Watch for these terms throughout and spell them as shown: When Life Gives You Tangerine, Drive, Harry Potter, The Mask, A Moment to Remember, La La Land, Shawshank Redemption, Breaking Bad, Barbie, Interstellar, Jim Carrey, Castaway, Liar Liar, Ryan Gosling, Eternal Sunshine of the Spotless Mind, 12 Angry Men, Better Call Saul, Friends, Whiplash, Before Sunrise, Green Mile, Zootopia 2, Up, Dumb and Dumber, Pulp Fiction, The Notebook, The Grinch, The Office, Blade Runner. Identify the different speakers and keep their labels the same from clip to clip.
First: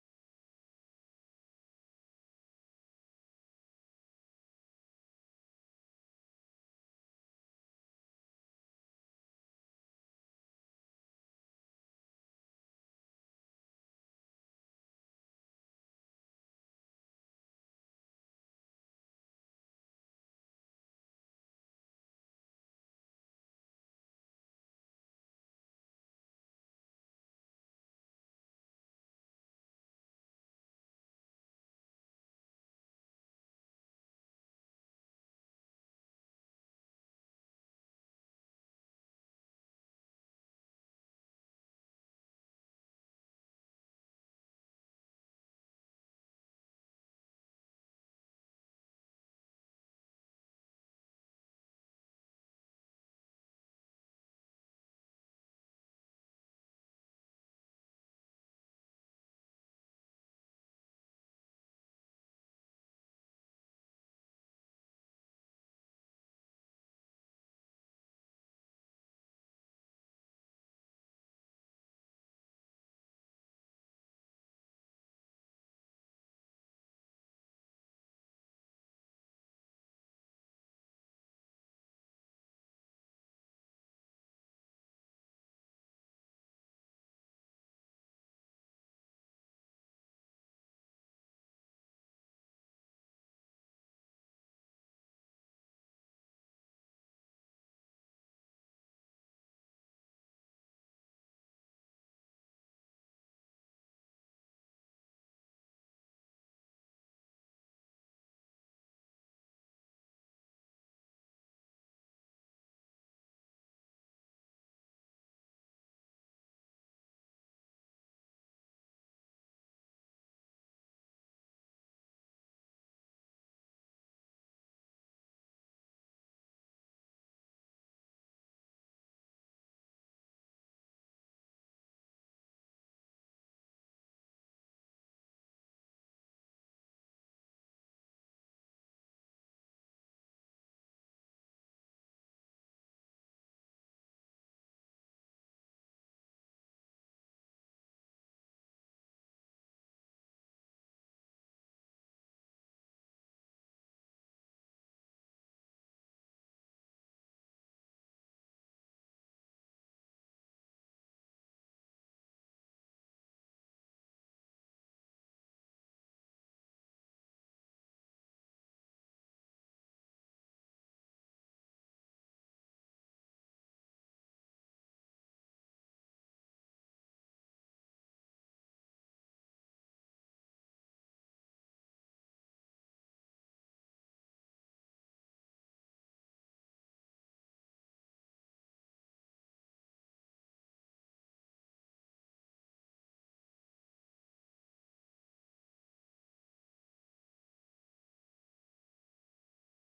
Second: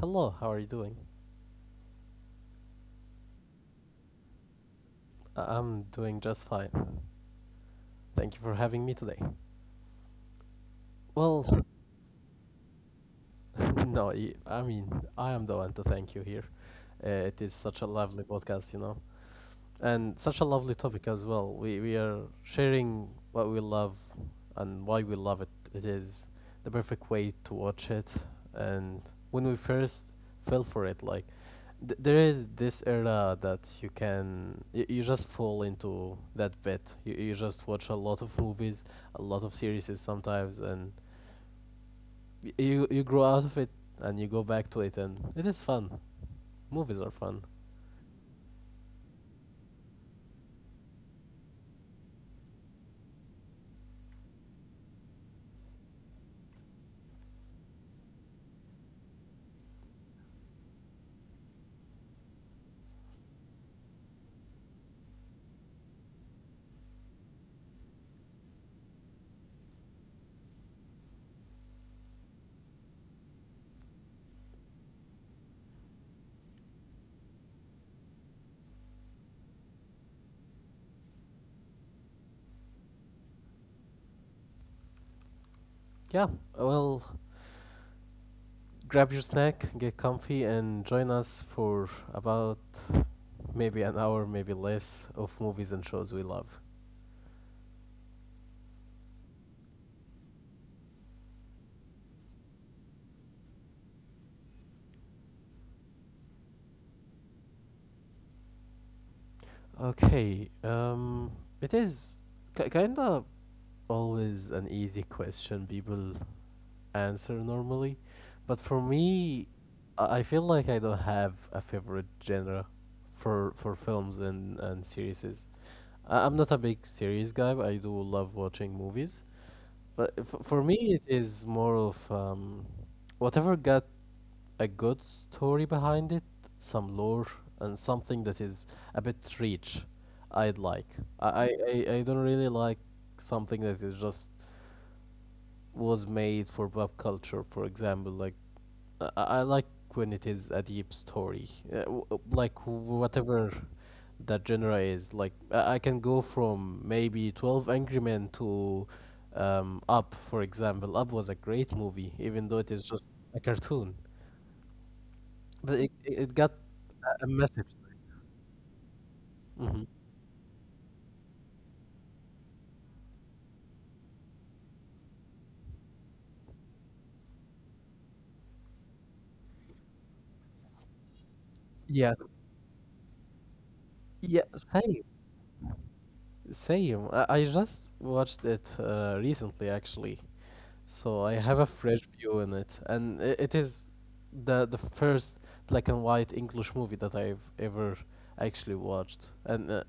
Speaker 1: Hello, how are you doing? I'm doing just fine. Thank you for having me today. Well, no, y- I mean, I am the one to thank you here. It is such a lovely podcast, you know, and such a lovely topic as well. We are sharing what we love and why we love it. It is the perfect way to watch it. And when we first fell for it, like there is this era that you can you just fall into that bit. You just watch a lot of movies, a lot of series sometimes, and you grow out of it and you go back to it, and it is fun. Movies are fun. Yeah. Well, grab your snack, get comfy, and join us for about maybe an hour, maybe less, of movies and shows we love. Okay, it is ki kinda always an easy question people answer normally, but for me, I feel like I don't have a favorite genre for films and series. I'm not a big series guy, but I do love watching movies. But for me, it is more of whatever got a good story behind it, some lore, and something that is a bit rich, I'd like. I don't really like something that is just was made for pop culture, for example. Like, I like when it is a deep story, like whatever that genre is. Like, I can go from maybe 12 Angry Men to Up, for example. Up was a great movie, even though it is just a cartoon. But it got a message. Mhm. Yeah. Yeah, same. Same. I just watched it recently, actually. So I have a fresh view in it, and it is the first black and white English movie that I've ever actually watched. And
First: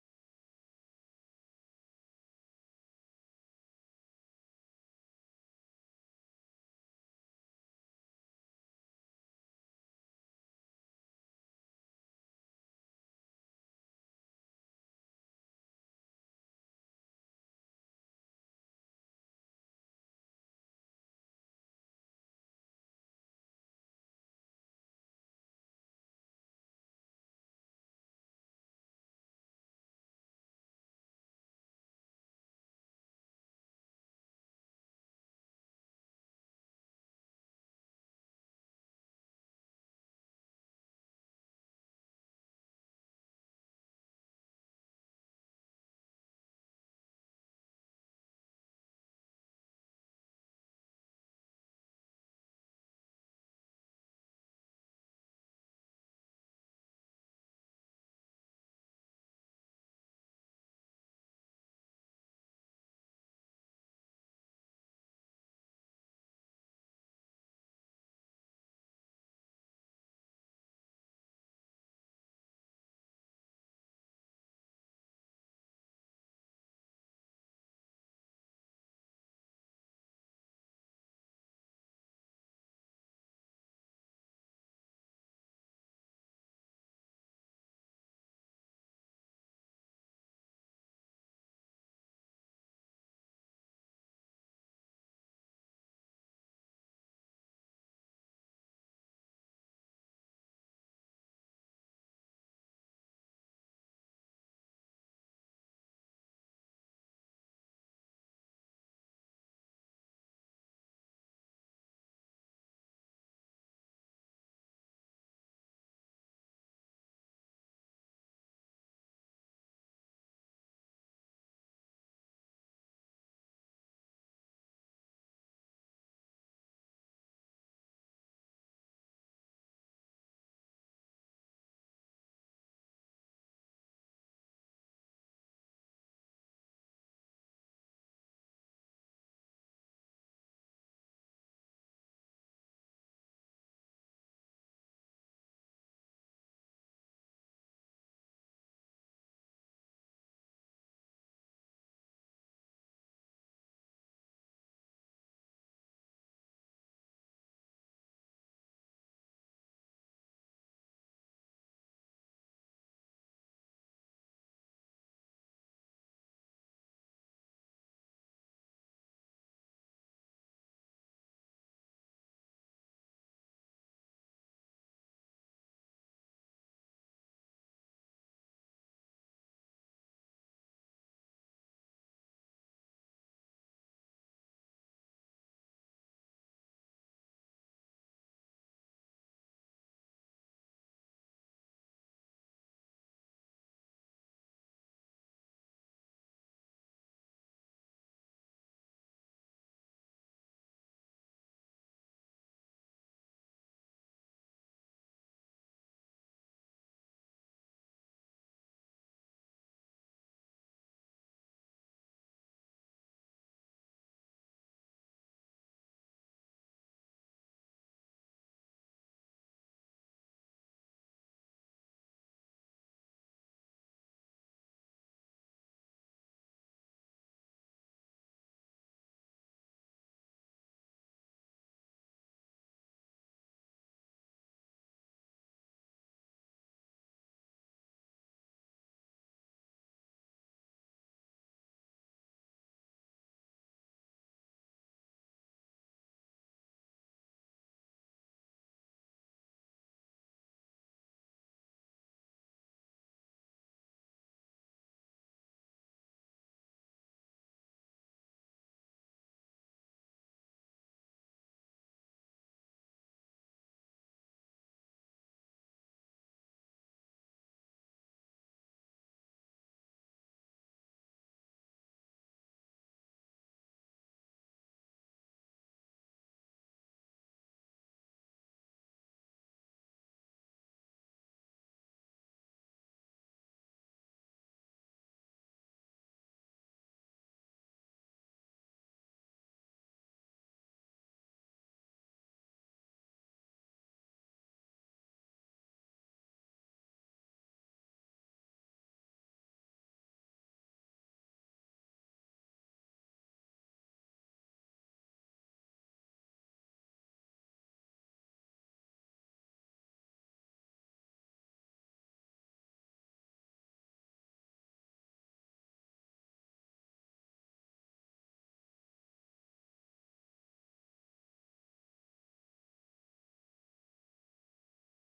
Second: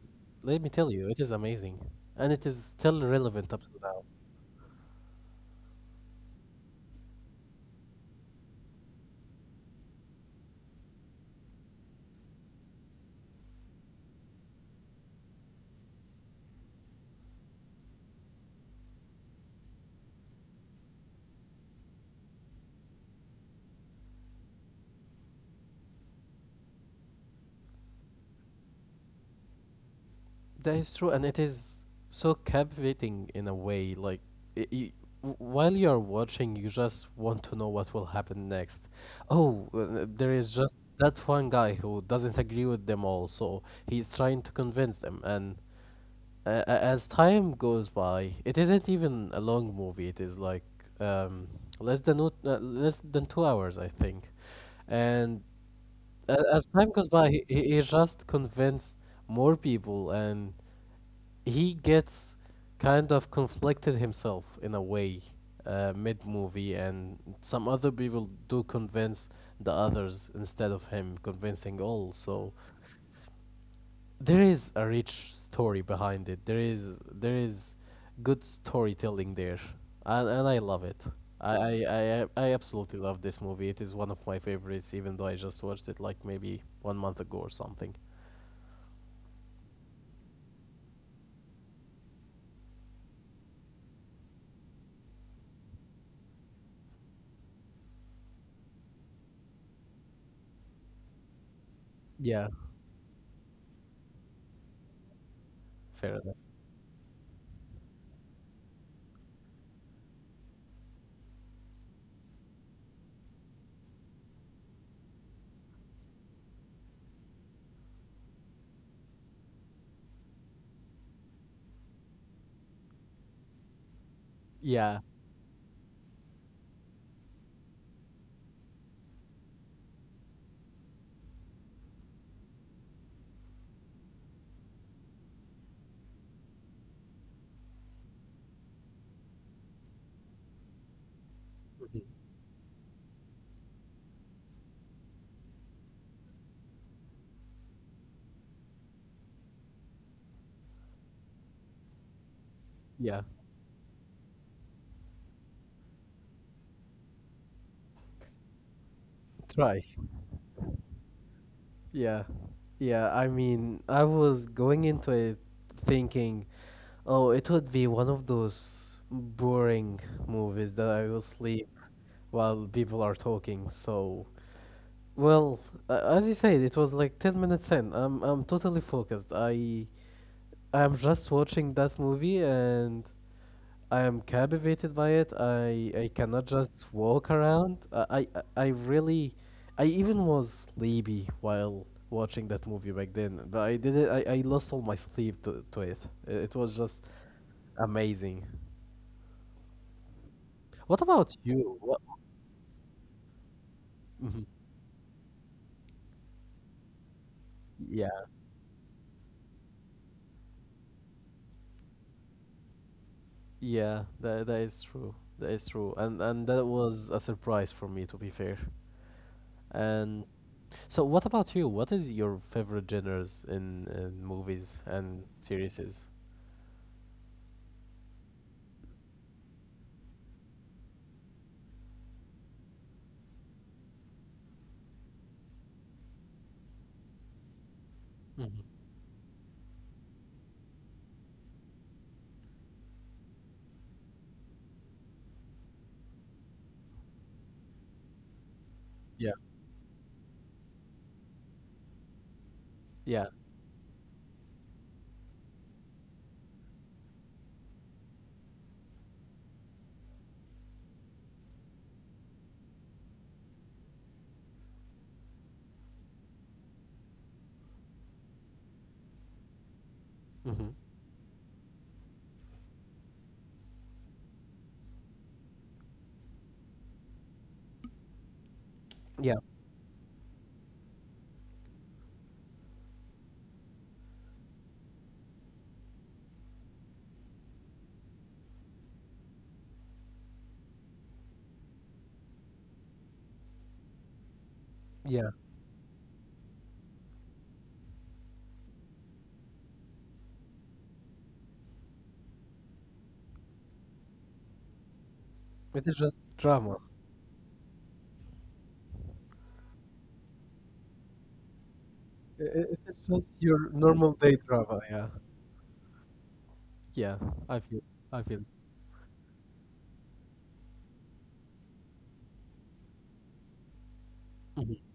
Speaker 1: let me tell you, it is amazing, and it is still relevant up to now. That is true, and it is so captivating in a way. Like, y y w while you're watching, you just want to know what will happen next. Oh, there is just that one guy who doesn't agree with them all, so he's trying to convince them. And as time goes by, it isn't even a long movie. It is like um, less than 2 hours, I think. And as time goes by, he just convinced more people and he gets kind of conflicted himself in a way mid movie, and some other people do convince the others instead of him convincing all. So there is a rich story behind it. There is good storytelling there, and I love it. I absolutely love this movie. It is one of my favorites, even though I just watched it like maybe 1 month ago or something. Yeah, fair enough. Yeah, mhm, yeah. Try. Yeah. Yeah, I mean, I was going into it thinking, oh, it would be one of those boring movies that I will sleep while people are talking. So, well, as you said, it was like 10 minutes in. I'm totally focused. I'm just watching that movie and I am captivated by it. I cannot just walk around. I really, I even was sleepy while watching that movie back then. But I did it. I lost all my sleep to it. It was just amazing. What about you? What? Mhm. Yeah, yeah. That is true. That is true. And that was a surprise for me, to be fair. And so, what about you? What is your favorite genres in movies and series? Mhm. Yeah. Yeah. Hmm. Yeah. Yeah. It is just drama. It is just your normal day drama. Yeah. Yeah. I feel. I feel. Hmm.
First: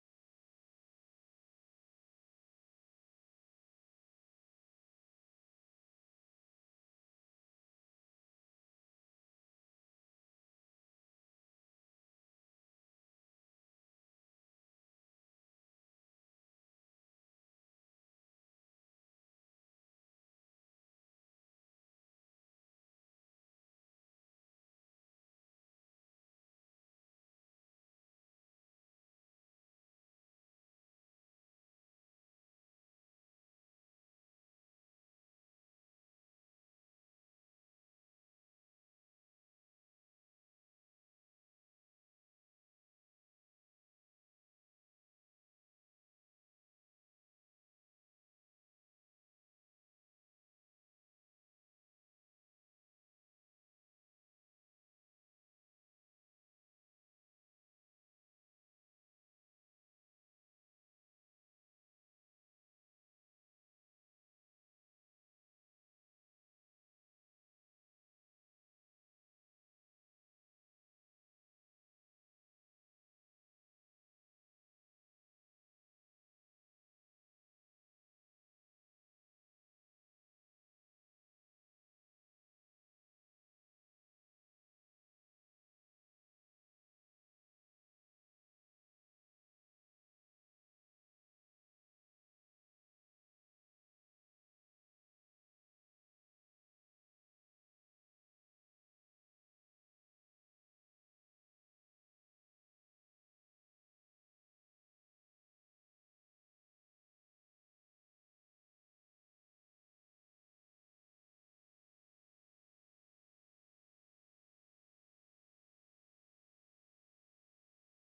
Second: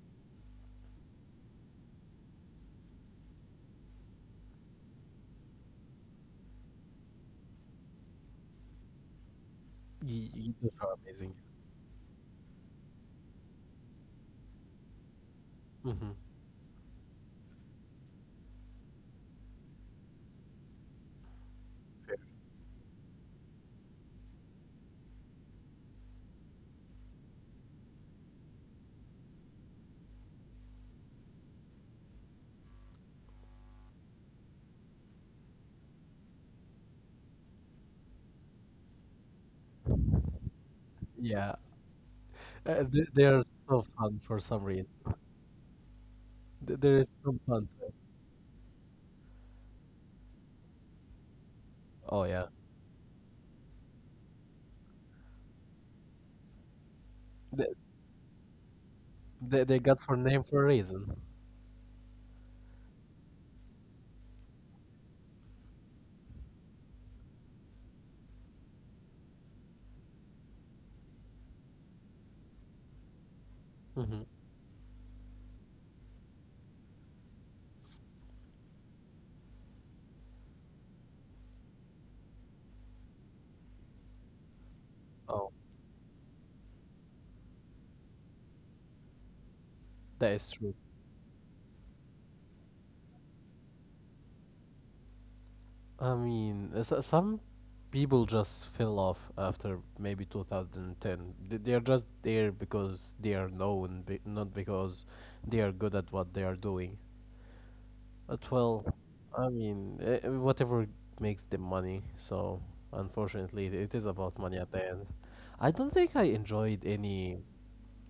Speaker 1: You, those are amazing. Hmm. Fair. Yeah. They are so fun for some reason. There is some fun to it. Oh yeah. They, they got for name for a reason. Hmm. Oh, that is true. I mean, some people just fell off after maybe 2010. They are just there because they are known, not because they are good at what they are doing. But well, I mean, whatever makes them money. So unfortunately, it is about money at the end. I don't think I enjoyed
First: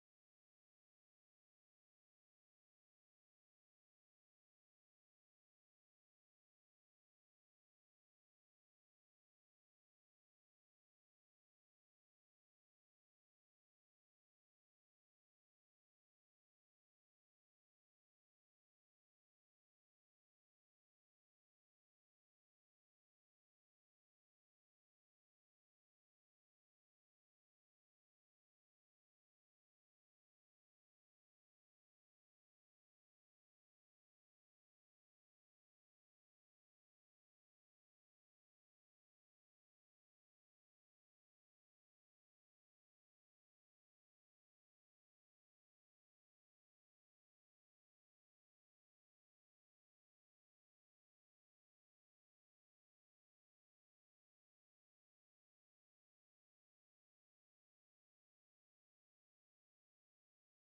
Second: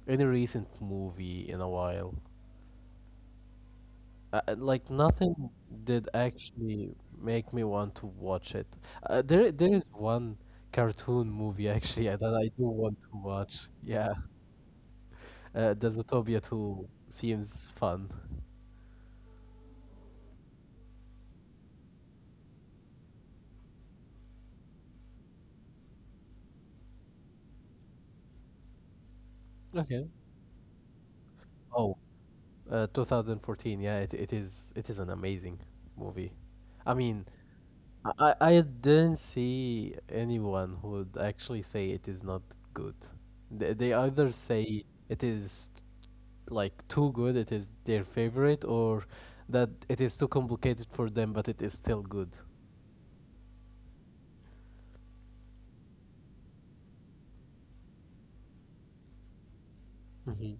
Speaker 1: any recent movie in a while. Like nothing did actually make me want to watch it. There is one cartoon movie actually that I do want to watch. Yeah, the Zootopia 2 seems fun. Okay. Oh, 2014. Yeah, it is. It is an amazing movie. I mean, I didn't see anyone who would actually say it is not good. They either say it is like too good it is their favorite or that it is too complicated for them but it is still good. Hmm.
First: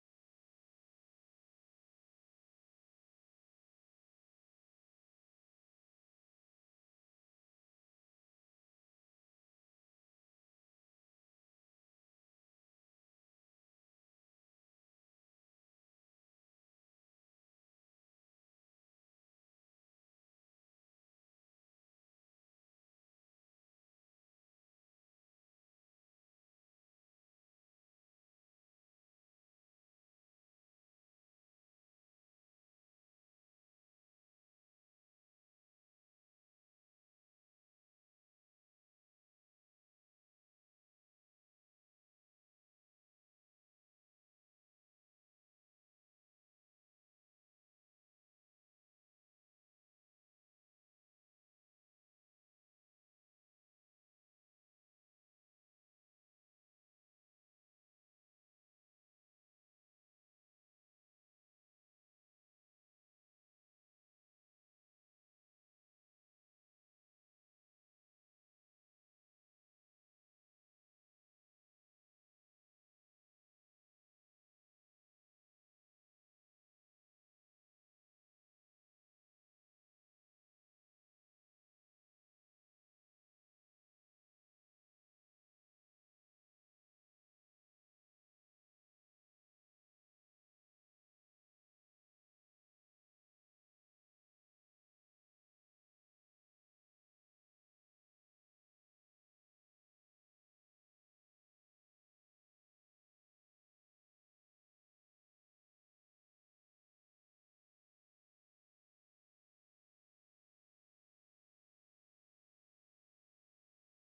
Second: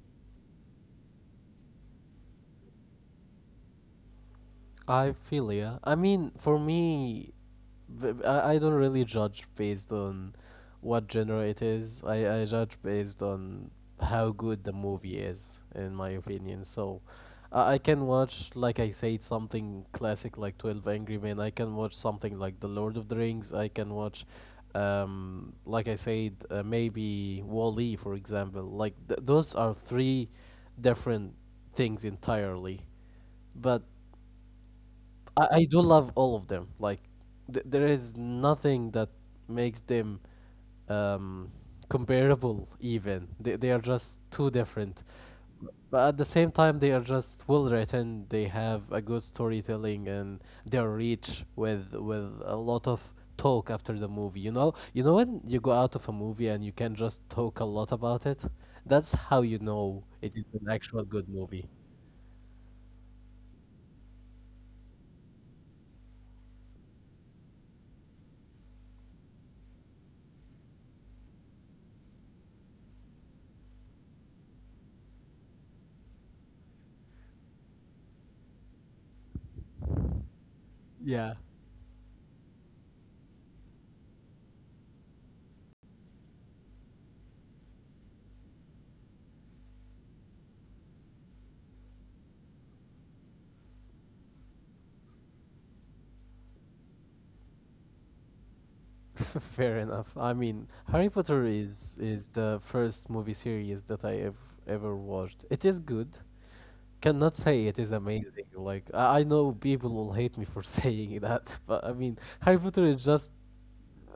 Speaker 1: I feel, yeah. I mean, for me, I don't really judge based on what genre it is. I judge based on how good the movie is, in my opinion. So I can watch, like I said, something classic like 12 Angry Men. I can watch something like The Lord of the Rings. I can watch, like I said, maybe Wall-E, for example. Like those are three different things entirely. But I do love all of them. Like, there is nothing that makes them um, comparable. Even they are just too different. But at the same time, they are just well written. They have a good storytelling, and they are rich with a lot of talk after the movie. You know when you go out of a movie and you can just talk a lot about it. That's how you know it is an actual good movie. Yeah. Fair enough. I mean, Harry Potter is the first movie series that I have ever watched. It is good. Cannot say it is amazing. Like I know people will hate me for saying that, but I mean, Harry Potter is just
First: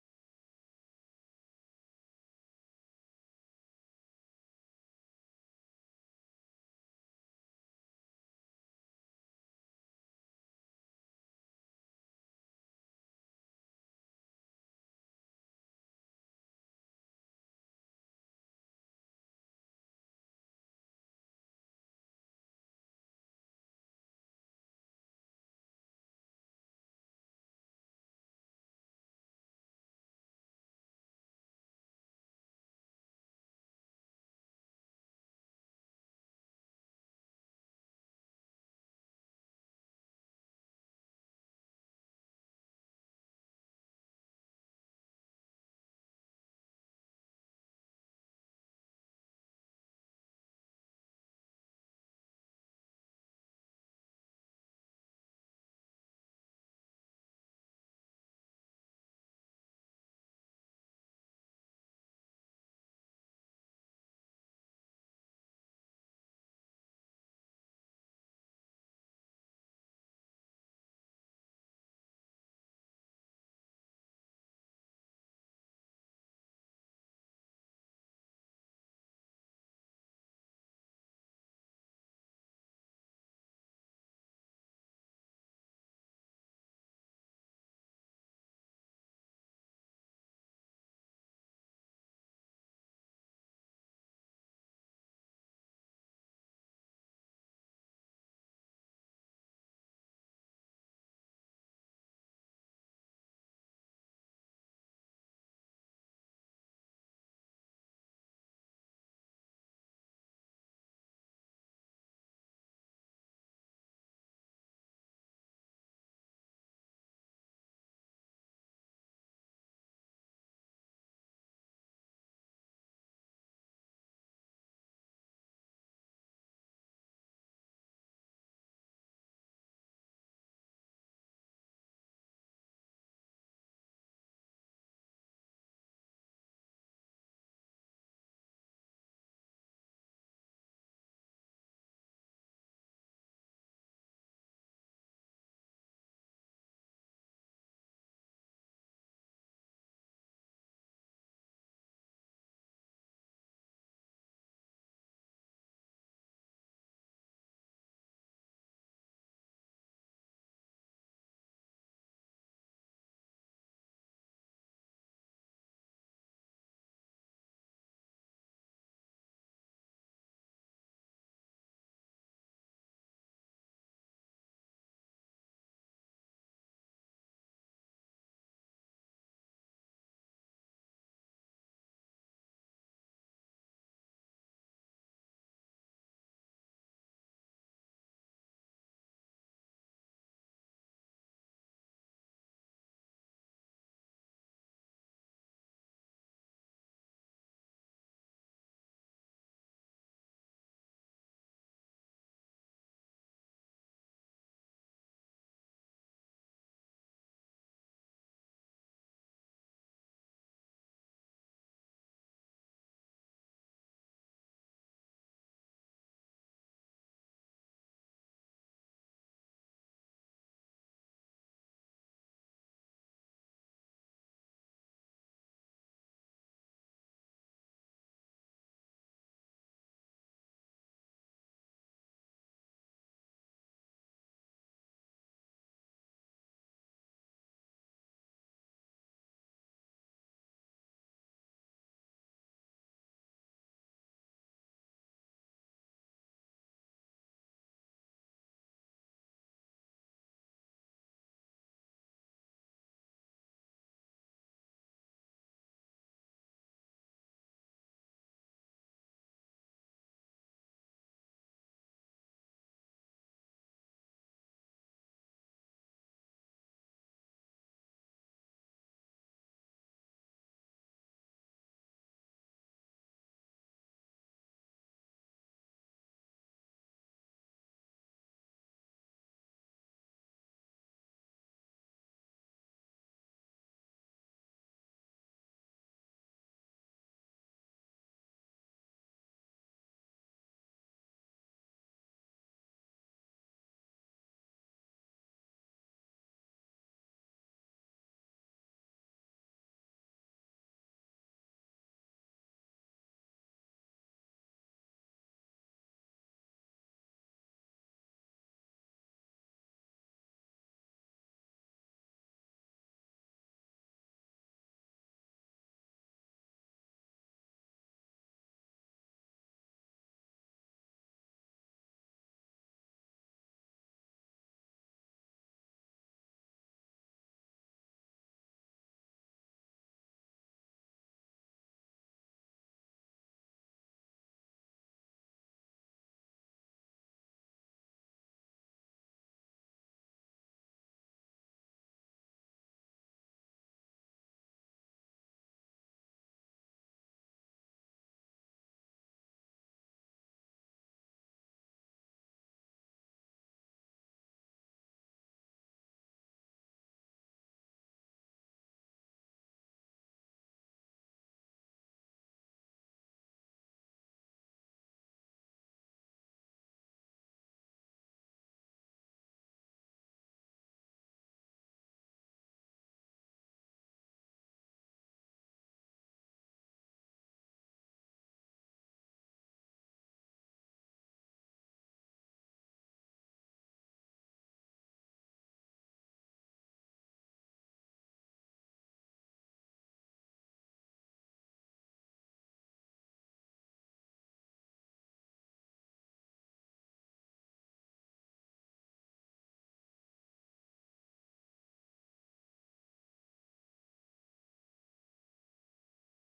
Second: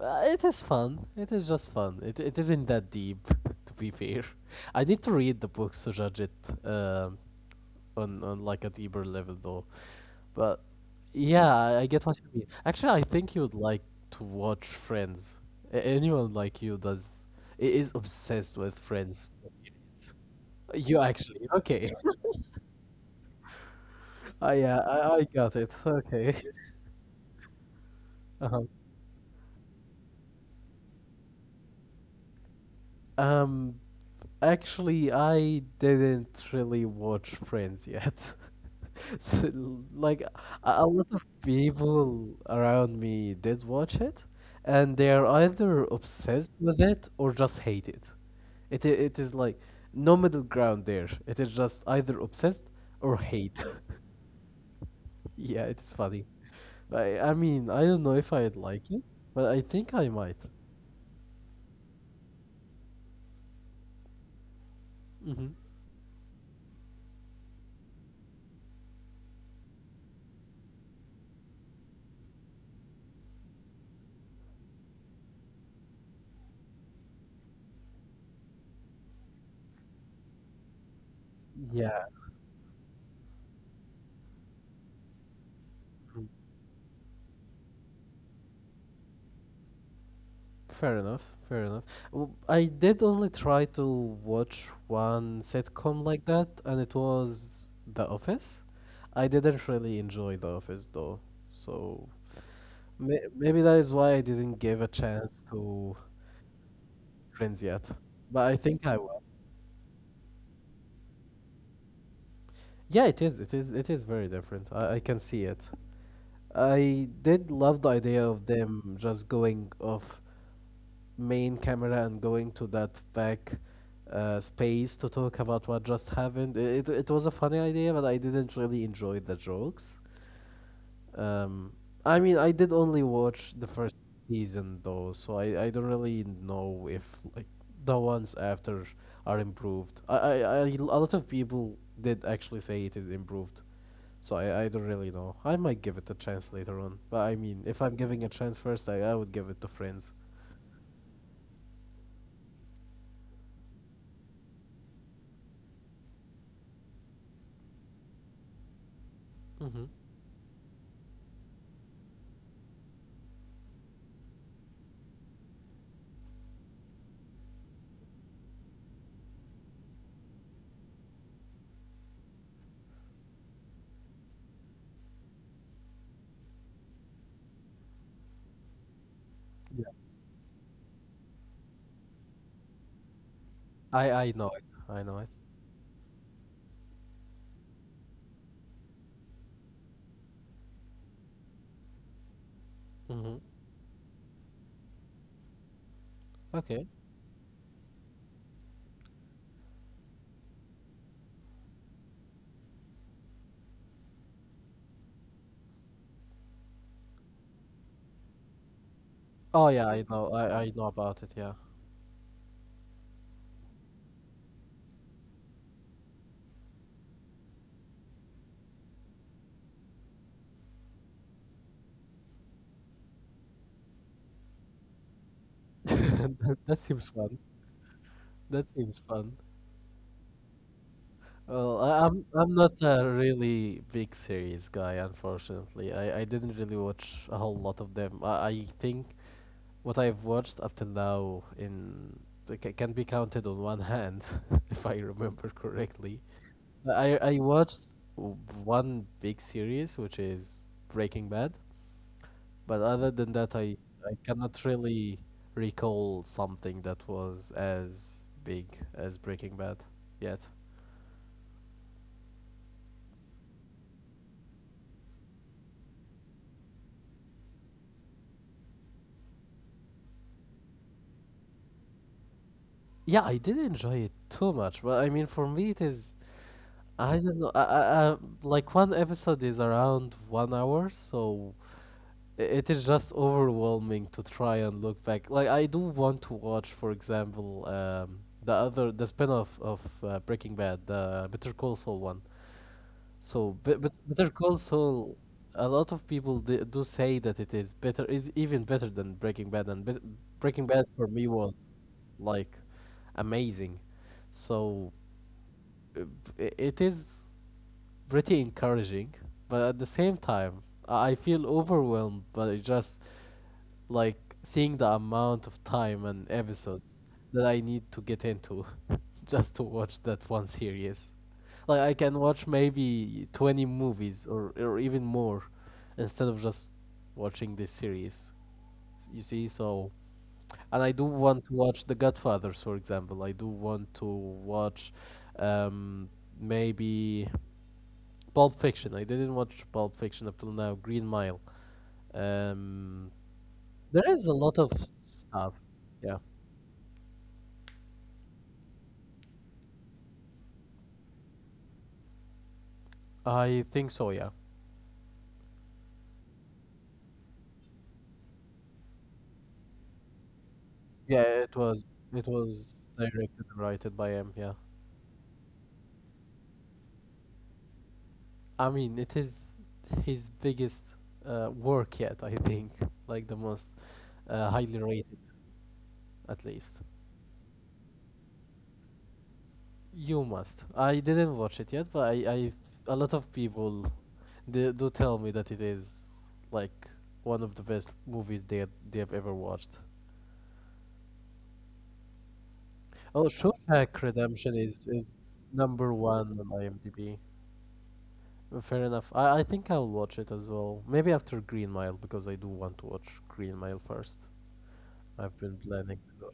Speaker 1: it is fun. It is just fun. It isn't that deep, to be fair. I need to read the books to judge it um on like a deeper level though. But yeah, I get what you mean. Actually, I think you'd like to watch Friends. Anyone like you does is obsessed with Friends, the series. You actually okay? I got it. Okay. Uh-huh. Um, Actually, I didn't really watch Friends yet. So, like a lot of people around me did watch it, and they are either obsessed with it or just hate it. It is like no middle ground there. It is just either obsessed or hate. Yeah, it is funny. I mean, I don't know if I'd like it, but I think I might. Hmm. Yeah. Fair enough. I did only try to watch one sitcom like that, and it was The Office. I didn't really enjoy The Office though, so maybe that is why I didn't give a chance to Friends yet. But I think I will. Yeah, it is very different. I can see it. I did love the idea of them just going off main camera and going to that back space to talk about what just happened. Was a funny idea, but I didn't really enjoy the jokes. Um, I mean, I did only watch the first season though, so I don't really know if like the ones after are improved. I A lot of people did actually say it is improved. So I don't really know. I might give it a chance later on. But I mean, if I'm giving a chance first, I would give it to Friends. Mm-hmm. I know it. I know it. Hmm. Okay. Oh yeah, I know. I know about it. Yeah. That seems fun. That seems fun. Well, I'm not a really big series guy, unfortunately. I didn't really watch a whole lot of them. I think what I've watched up till now in it can be counted on one hand, if I remember correctly. I watched w- one big series, which is Breaking Bad. But other than that, I cannot really recall something that was as big as Breaking Bad yet. Yeah, I did enjoy it too much, but I mean, for me, it is. I don't know. I, like, one episode is around 1 hour, so it is just overwhelming to try and look back. Like, I do want to watch, for example, the other, the spin off of Breaking Bad, the Better Call Saul one. So, but Better Call Saul, a lot of people do say that it is better, is even better than Breaking Bad, and bet Breaking Bad for me was like amazing. So, uh, it is pretty encouraging, but at the same time, I feel overwhelmed by just like seeing the amount of time and episodes that I need to get into just to watch that one series. Like I can watch maybe 20 movies or even more instead of just watching this series. You see, so and I do want to watch The Godfathers, for example. I do want to watch um, maybe Pulp Fiction. I didn't watch Pulp Fiction up till now. Green Mile. Um, there is a lot of stuff. Yeah, I think so. Yeah, yeah. It was directed and written by him. Yeah. I mean, it is his biggest work yet, I think. Like the most highly rated, at least. You must. I didn't watch it yet, but I a lot of people they do tell me that it is like one of the best movies they have ever watched. Oh, Shawshank Redemption is number one on IMDb. Fair enough. I think I'll watch it as well. Maybe after Green Mile because I do want to watch Green Mile first. I've been planning to go.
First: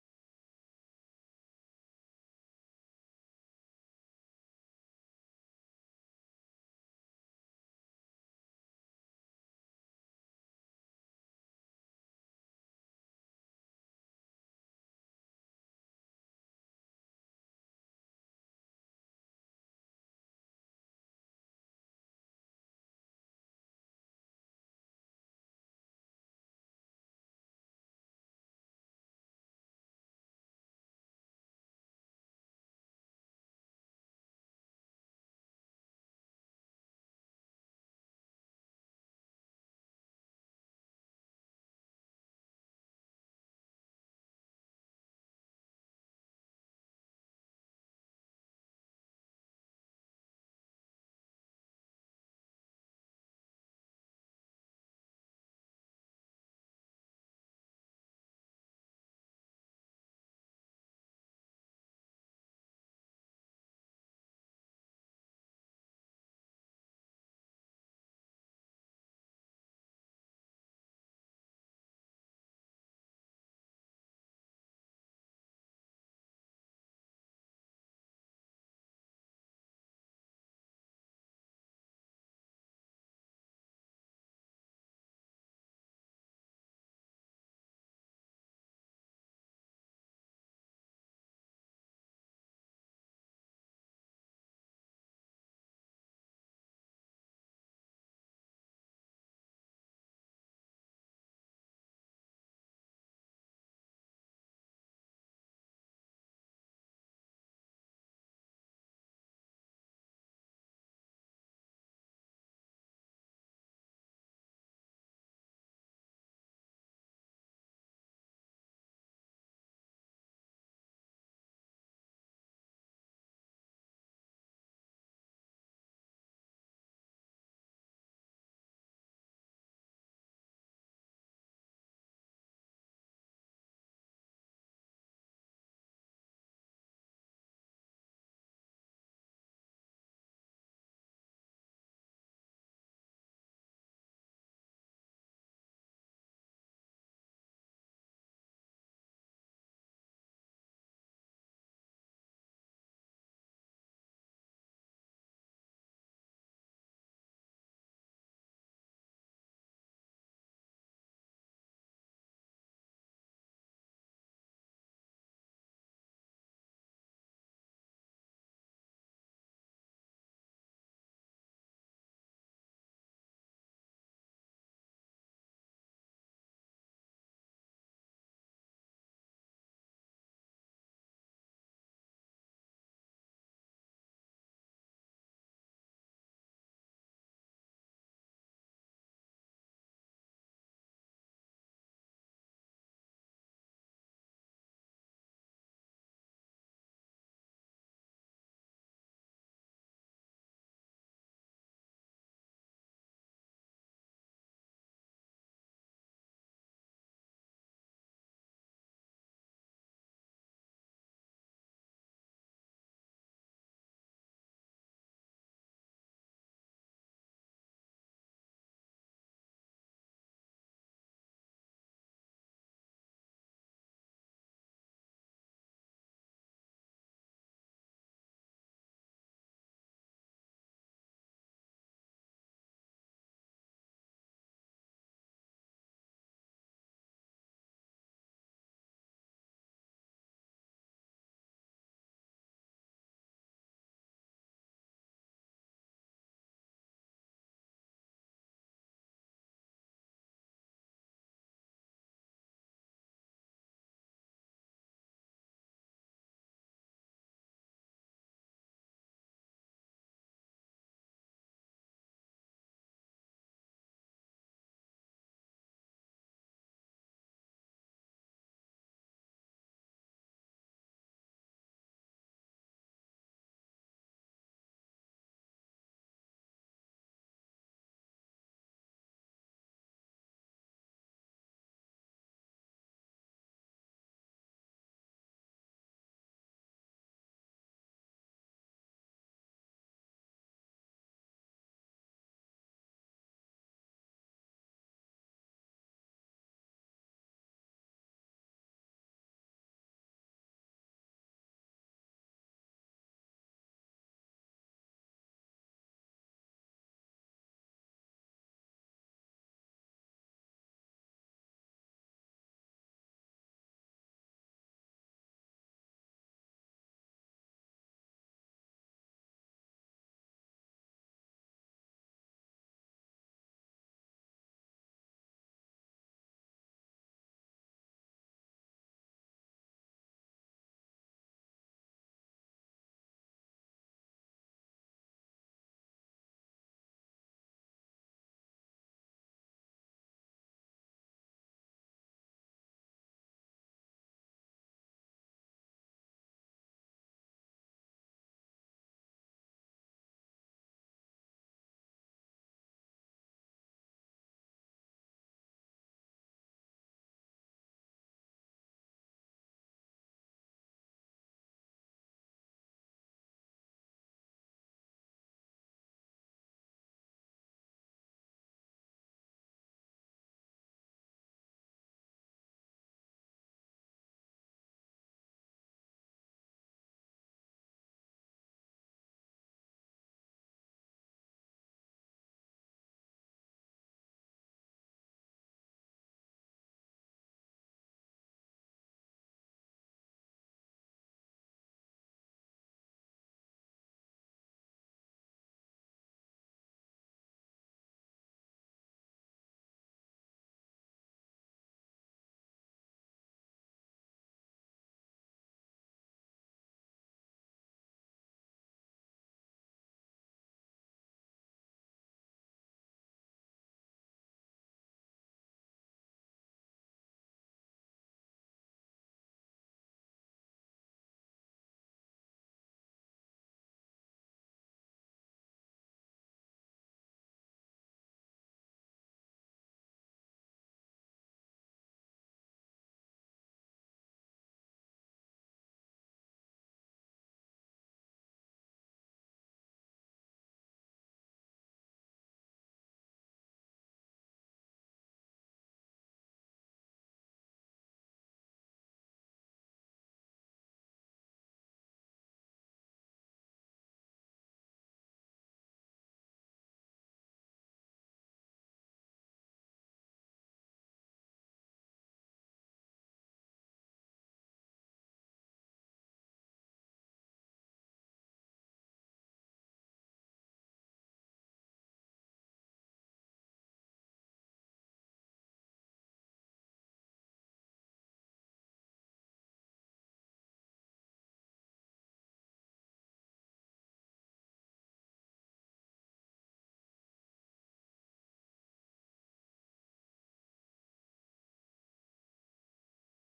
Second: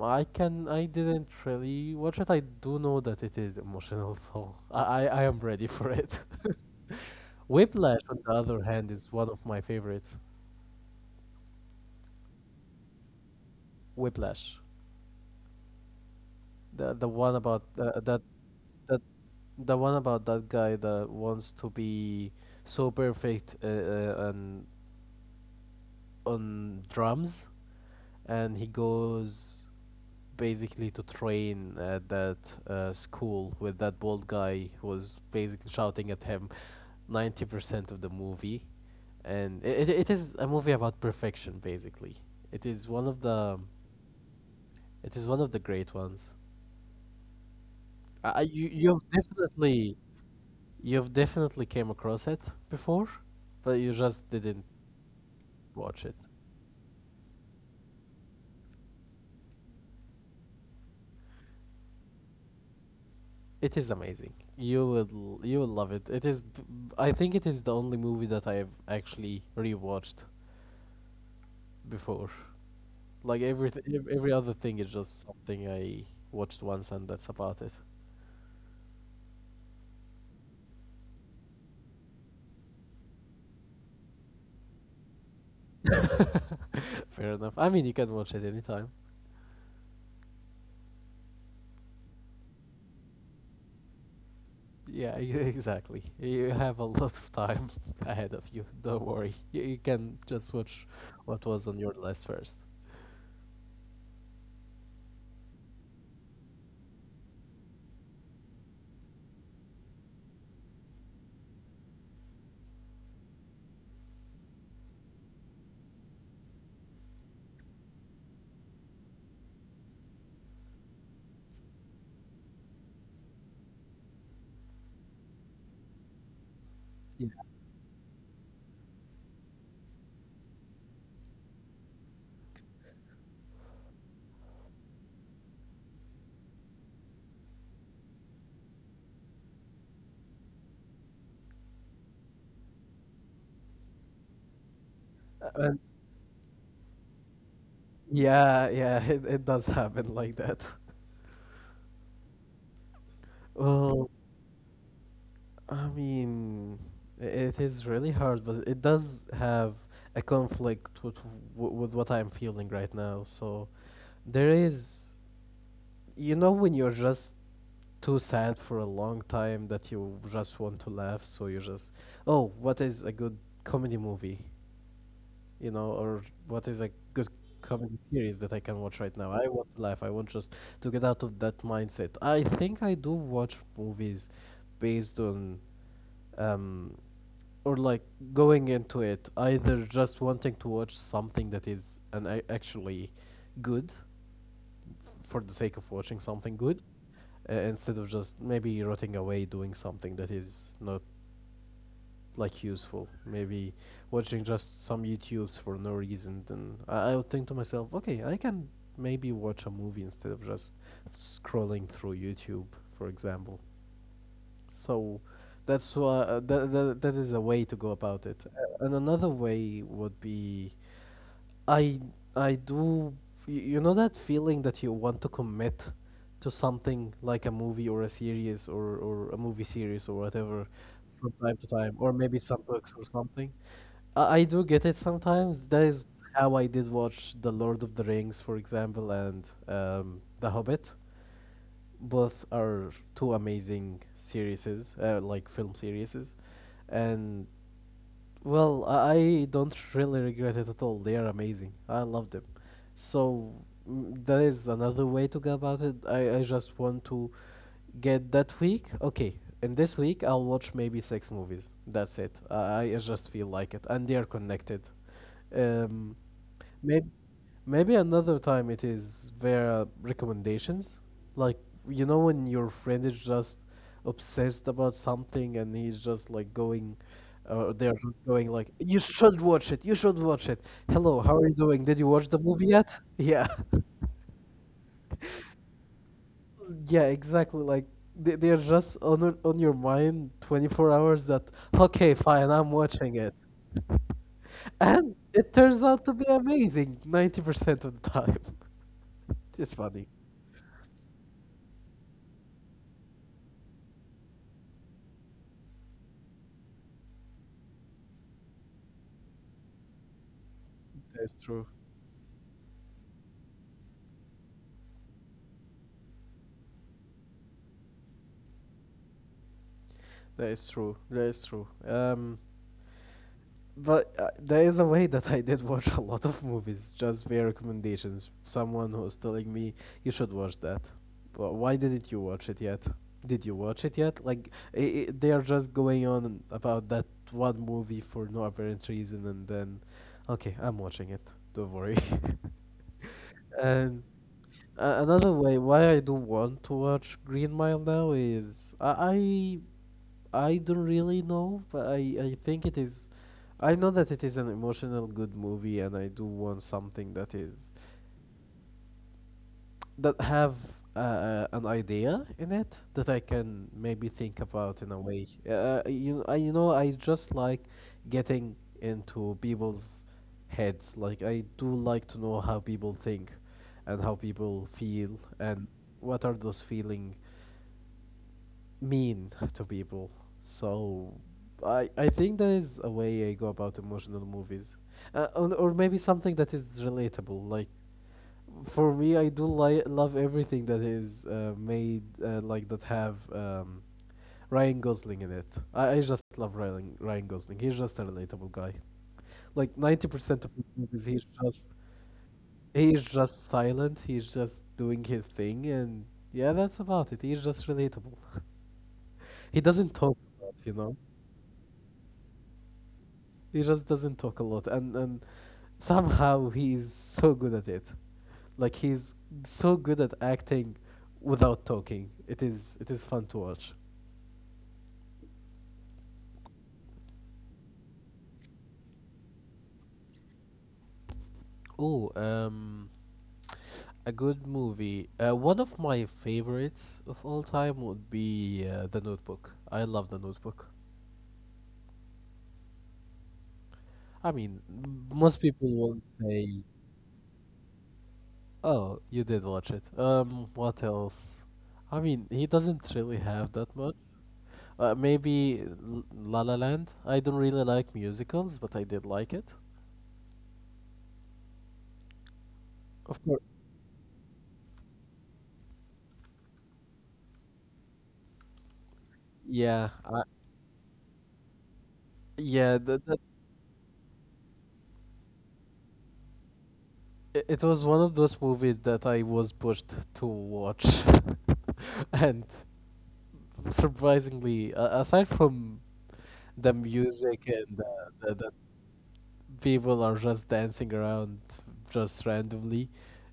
Speaker 1: I can. I didn't really watch it. I do know that it is emotional, so I am ready for it. Whiplash, on the other hand, is one of my favorites. Whiplash, the one about that that the one about that guy that wants to be so perfect on drums, and he goes basically to train at that school with that bald guy who was basically shouting at him 90% of the movie, and it is a movie about perfection. Basically, it is one of the it is one of the great ones. You you've definitely came across it before, but you just didn't watch it. It is amazing. You will love it. I think it is the only movie that I have actually rewatched before. Like every other thing is just something I watched once and that's about it. Fair enough. I mean, you can watch it anytime. Yeah, exactly. You have a lot of time ahead of you. Don't worry. You can just watch what was on your list first. Yeah. And yeah, yeah, it does happen like that. Well, I mean, it is really hard, but it does have a conflict with with what I'm feeling right now. So there is, you know, when you're just too sad for a long time that you just want to laugh so you just oh what is a good comedy movie you know or what is a good comedy series that I can watch right now. I want to laugh, I want just to get out of that mindset. I think I do watch movies based on um or like going into it, either just wanting to watch something that is actually good for the sake of watching something good, instead of just maybe rotting away doing something that is not like useful, maybe watching just some youtubes for no reason. Then I would think to myself, okay, I can maybe watch a movie instead of just scrolling through youtube, for example. So that's why that is a way to go about it. And another way would be I I do you know that feeling that you want to commit to something like a movie or a series or a movie series or whatever, from time to time, or maybe some books or something. I do get it sometimes. That is how I did watch The Lord of the Rings, for example, and The Hobbit. Both are two amazing series, like film series, and well, I don't really regret it at all. They are amazing. I love them. So that is another way to go about it. I just want to get that week. Okay, in this week I'll watch maybe six movies. That's it. I just feel like it, and they are connected. Um, maybe maybe another time it is via recommendations. Like you know when your friend is just obsessed about something and he's just like going. They're just going like, "You should watch it. You should watch it." Hello, how are you doing? Did you watch the movie yet? Yeah, yeah, exactly. Like they're just on on your mind 24 hours. That okay, fine, I'm watching it, and it turns out to be amazing 90% of the time. It's funny. That's true. That is true. That is true. But there is a way that I did watch a lot of movies just via recommendations. Someone was telling me you should watch that. But why didn't you watch it yet? Did you watch it yet? Like I they are just going on about that one movie for no apparent reason, and then, okay, I'm watching it. Don't worry. And another way why I don't want to watch Green Mile now is I I don't really know, but I think it is. I know that it is an emotional good movie, and I do want something that is that have an idea in it that I can maybe think about in a way. You know I just like getting into people's heads. Like I do like to know how people think, and how people feel, and what are those feeling mean to people. So I think that is a way I go about emotional movies, or maybe something that is relatable. Like for me, I do love everything that is made like that have Ryan Gosling in it. I just love Ryan Gosling. He's just a relatable guy. Like 90% of his movies, he's just he is just silent. He's just doing his thing, and yeah, that's about it. He's just relatable. He doesn't talk a lot, you know. He just doesn't talk a lot, and somehow he is so good at it. Like he's so good at acting without talking. It is fun to watch. Oh, a good movie. One of my favorites of all time would be The Notebook. I love The Notebook. I mean, most people won't say, "Oh, you did watch it." What else? I mean, he doesn't really have that much. Maybe La La Land. I don't really like musicals, but I did like it. Of course. Yeah, I, that it was one of those movies that I was pushed to watch, and surprisingly, aside from the music and the people are just dancing around just randomly,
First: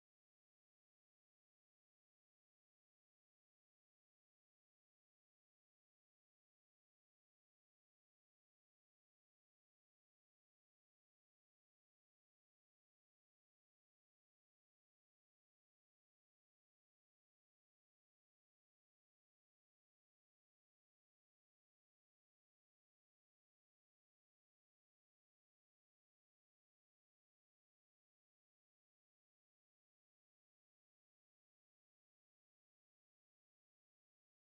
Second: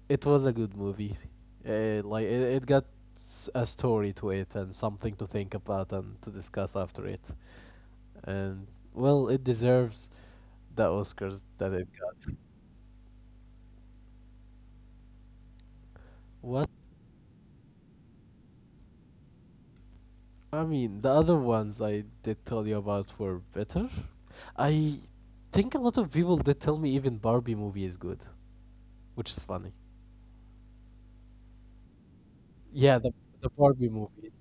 Speaker 1: it was a good movie. Like it got a story to it and something to think about and to discuss after it. And well, it deserves the Oscars that it got. What I mean, the other ones I did tell you about were better. I think a lot of people did tell me even Barbie movie is good, which is funny. Yeah, the Barbie movie.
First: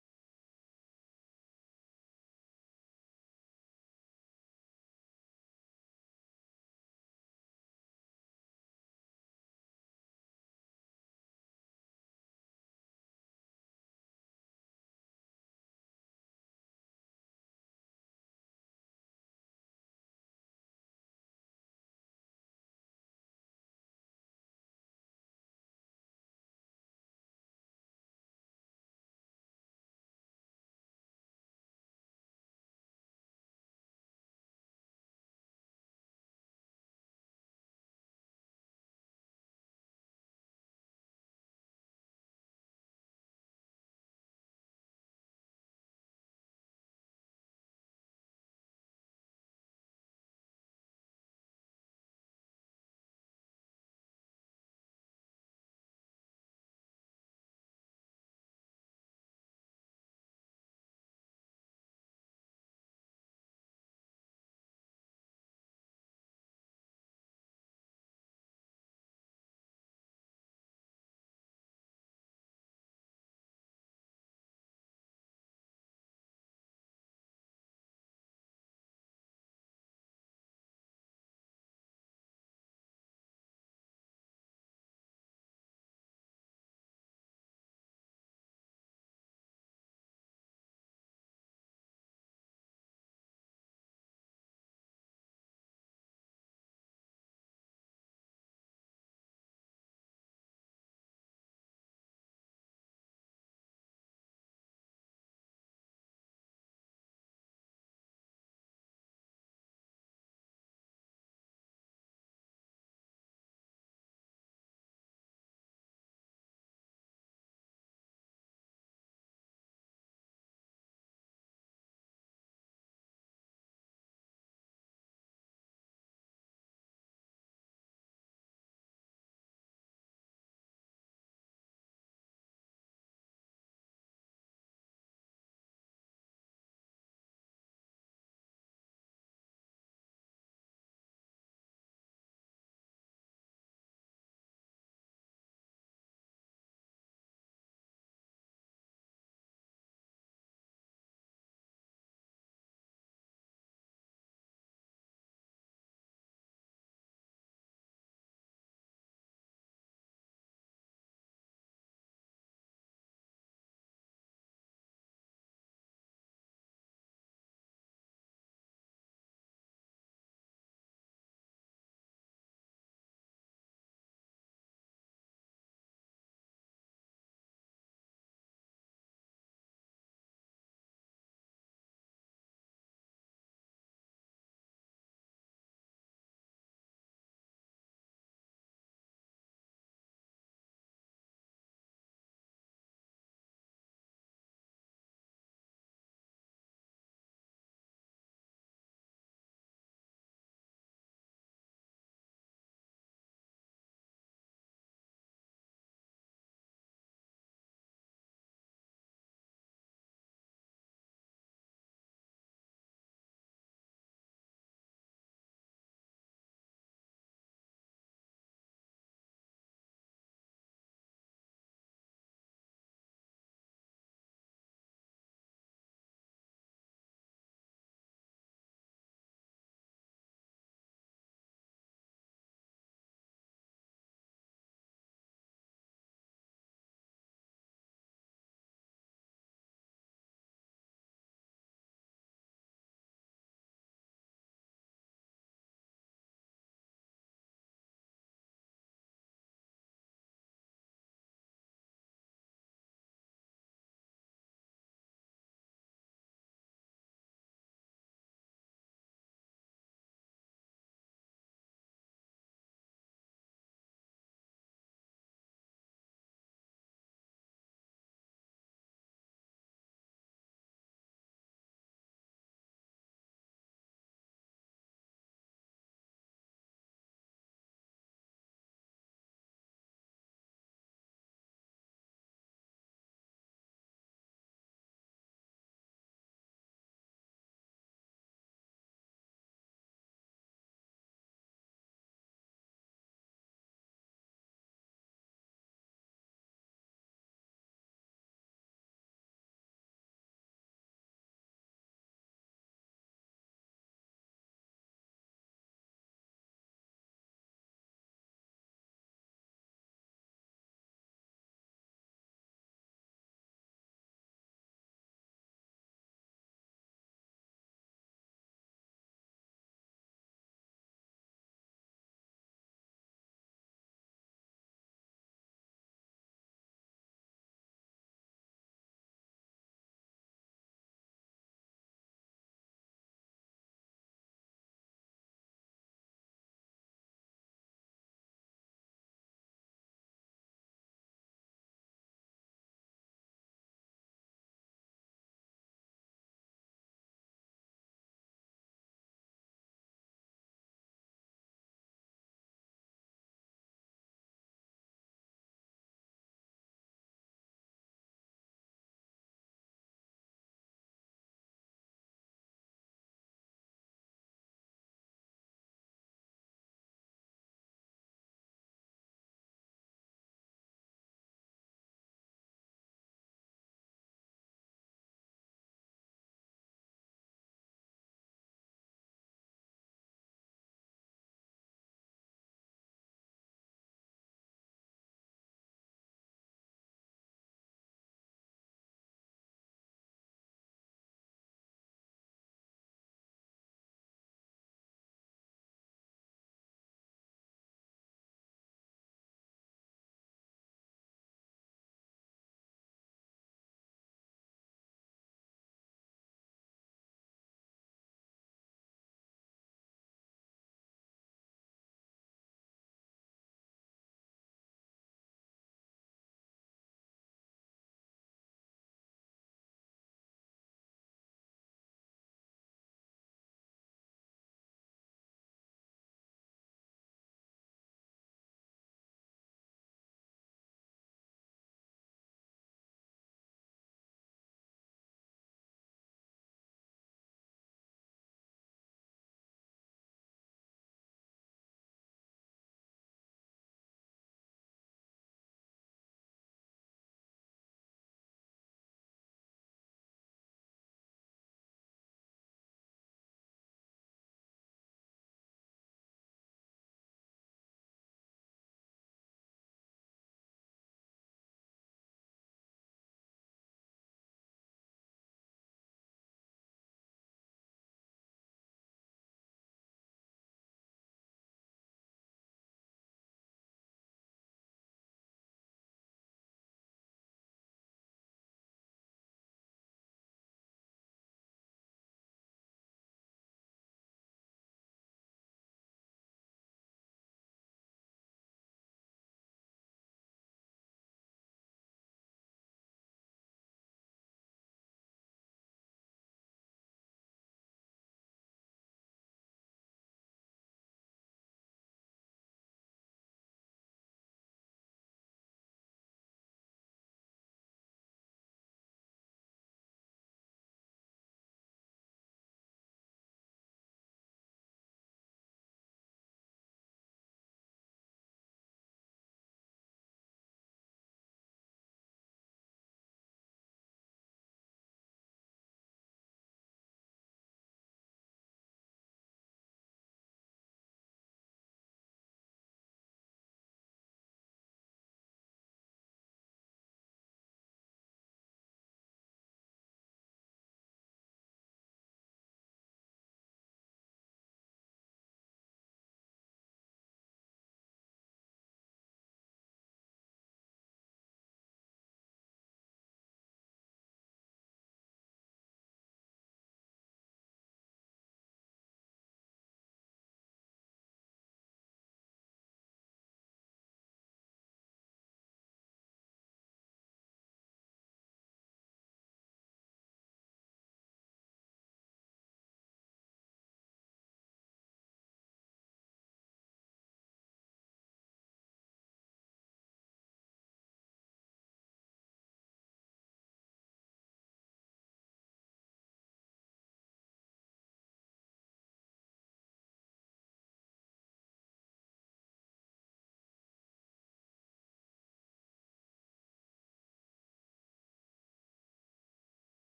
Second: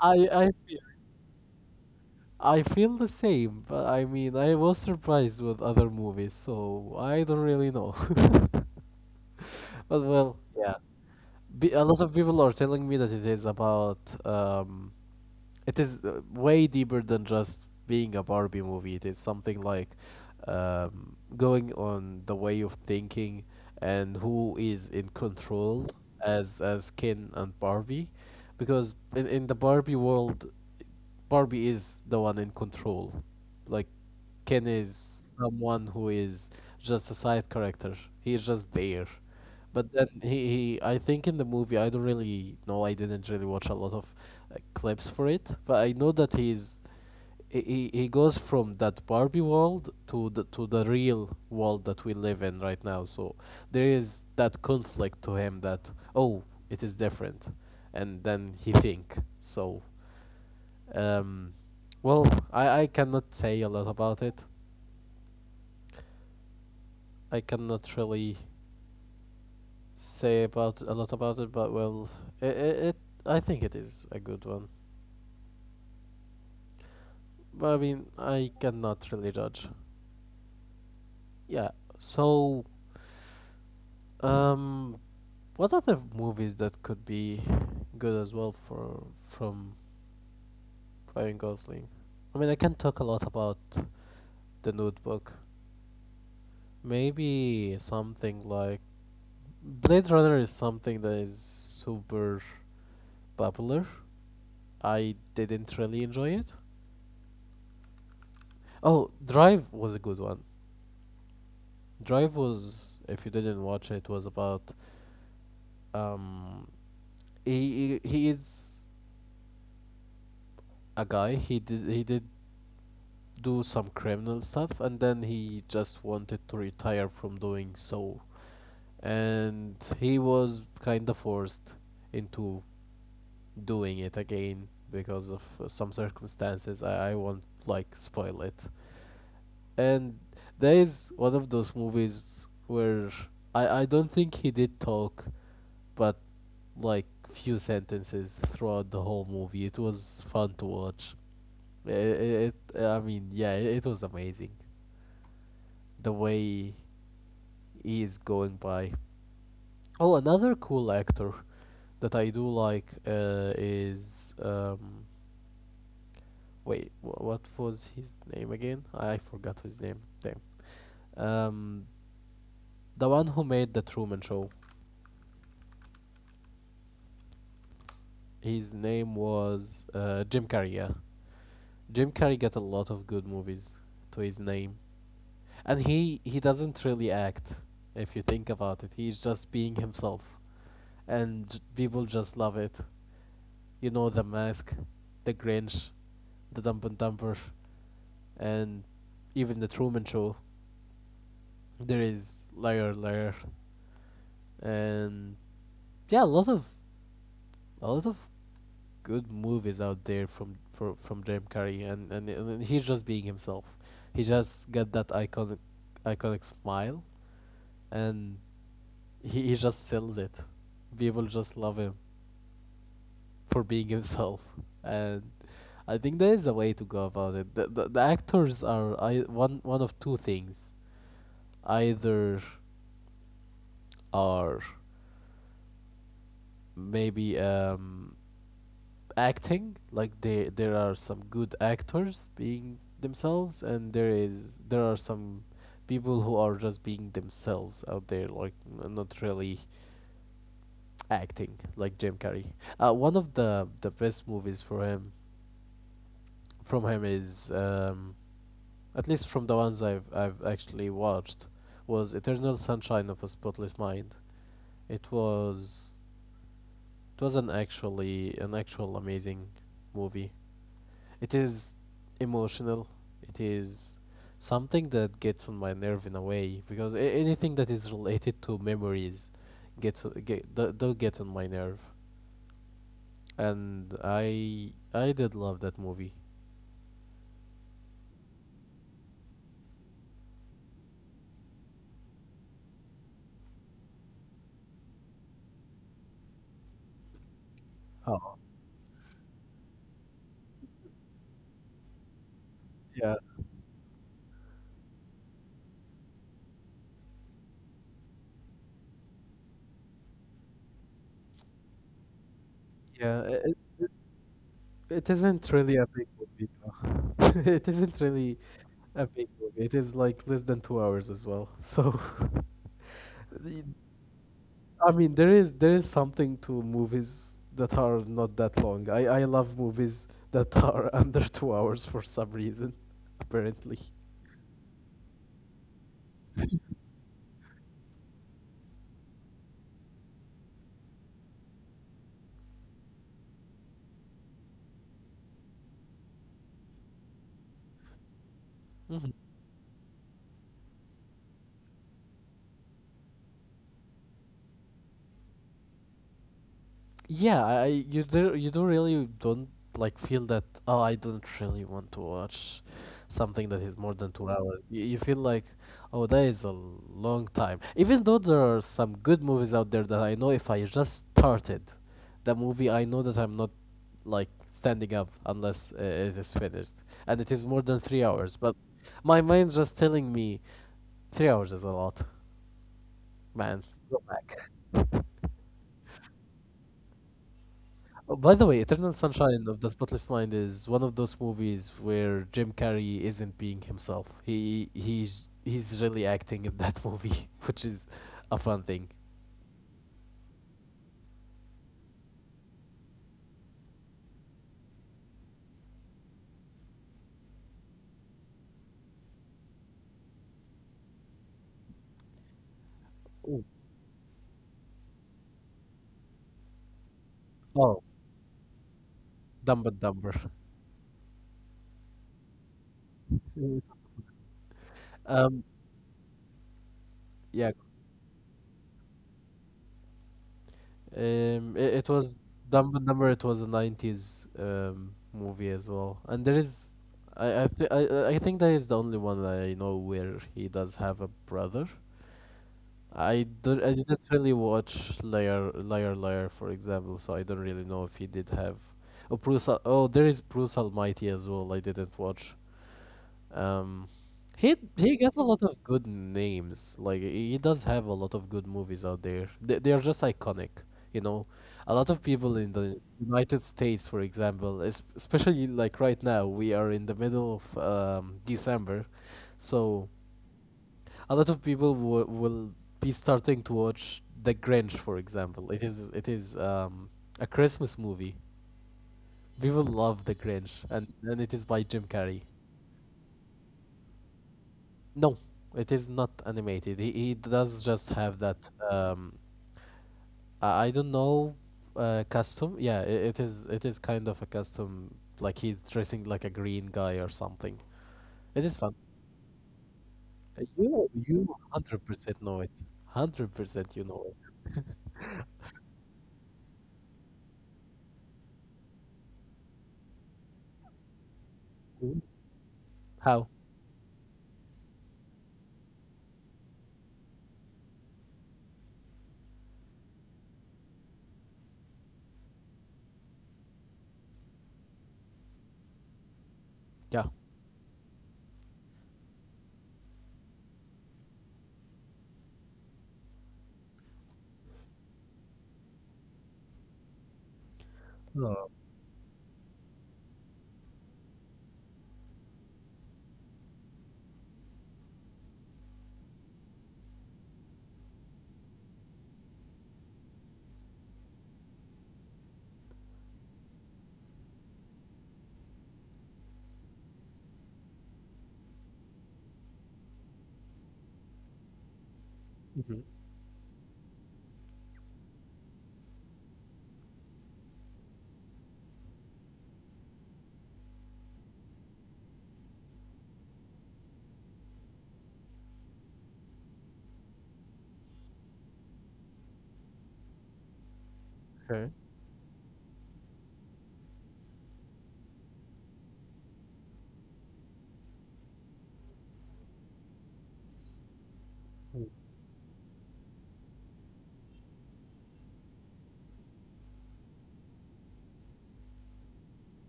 Speaker 1: I I feel I feel the same, but I mean I was surprised with other movies, so I don't really know. But well, yeah. Be, a lot of people are telling me that it is about um it is way deeper than just being a Barbie movie. It is something like going on the way of thinking and who is in control as Ken and Barbie, because in the Barbie world, Barbie is the one in control. Like Ken is someone who is just a side character. He's just there. But then he I think in the movie I don't really know I didn't really watch a lot of clips for it, but I know that he's he, he goes from that Barbie world to the real world that we live in right now. So there is that conflict to him that oh it is different, and then he think so um, well, I cannot say a lot about it. I cannot really say about a lot about it, but well, it I think it is a good one. But I mean, I cannot really judge. Yeah. So, um, what other movies that could be good as well for from Ryan Gosling? I mean, I can talk a lot about the Notebook. Maybe something like Blade Runner is something that is super popular. I didn't really enjoy it. Oh, Drive was a good one. Drive was, if you didn't watch it, was about um he is a guy. He did do some criminal stuff, and then he just wanted to retire from doing so, and he was kind of forced into doing it again because of some circumstances. I won't like spoil it. And there is one of those movies where I don't think he did talk, but like few sentences throughout the whole movie. It was fun to watch. I mean, yeah, it was amazing the way he is going by. Oh, another cool actor that I do like is wait what was his name again? I forgot his name. Damn. Um, the one who made the Truman Show. His name was Jim Carrey. Yeah, Jim Carrey got a lot of good movies to his name, and he doesn't really act. If you think about it, he's just being himself, and people just love it. You know, The Mask, The Grinch, The Dumb and Dumber, and even The Truman Show. There is Liar Liar, and yeah, a lot of good movies out there from Jim Carrey, and he's just being himself. He just got that iconic smile, and he just sells it. People just love him for being himself, and I think there is a way to go about it. The actors are I one of two things, either are maybe acting like they there are some good actors being themselves and there are some people who are just being themselves out there like not really acting. Like Jim Carrey, one of the best movies for him from him is at least from the ones I've actually watched, was Eternal Sunshine of a Spotless Mind. It was an actual amazing movie. It is emotional. It is something that gets on my nerve in a way because anything that is related to memories gets o- get do- do get on my nerve. And I did love that movie. Oh yeah, yeah. It isn't really a big movie. Though. It isn't really a big movie. It is like less than 2 hours as well. So I mean, there is something to movies that are not that long. I love movies that are under 2 hours for some reason, apparently. Yeah, I you do you don't really don't like feel that oh I don't really want to watch something that is more than 2 hours. You feel like oh that is a long time. Even though there are some good movies out there that I know if I just started the movie, I know that I'm not like standing up unless it is finished, and it is more than 3 hours. But my mind just telling me 3 hours is a lot, man. Oh, by the way, Eternal Sunshine of the Spotless Mind is one of those movies where Jim Carrey isn't being himself. He's really acting in that movie, which is a fun thing. Ooh. Oh, Dumb and Dumber. Mm. Um, yeah, it was Dumb and Dumber. It was a '90s movie as well, and there is, I th- I think that is the only one I know where he does have a brother. I didn't really watch Liar Liar Liar for example, so I don't really know if he did have. Oh, Bruce! Oh, there is Bruce Almighty as well. I didn't watch. Um, he got a lot of good names. Like he does have a lot of good movies out there. They are just iconic, you know. A lot of people in the United States, for example, especially like right now, we are in the middle of December, so a lot of people will be starting to watch The Grinch, for example. It is a Christmas movie. People love The Grinch, and it is by Jim Carrey. No, it is not animated. He does just have that. I don't know, custom. Yeah, I it is kind of a custom. Like he's dressing like a green guy or something. It is fun. You 100% know it. 100% you know it. Mhm. How? Yeah. Oh. Mhm. Okay.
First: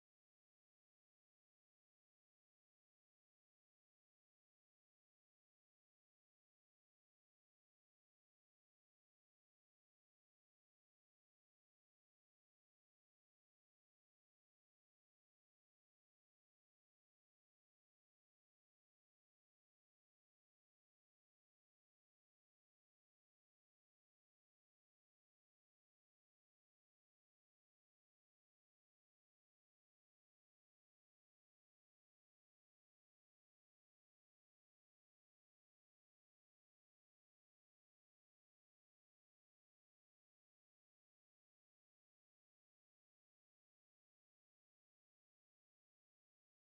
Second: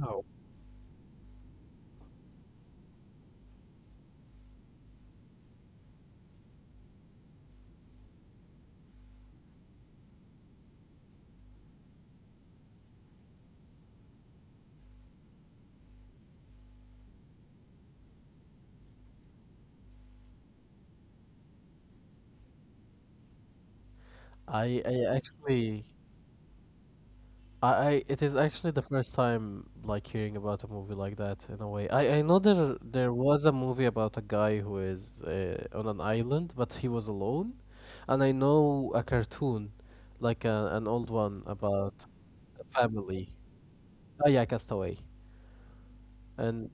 Speaker 1: Wow. I I actually I it is actually the first time like hearing about a movie like that in a way. I know there was a movie about a guy who is on an island but he was alone, and I know a cartoon, like an old one about a family. Oh yeah, Castaway. And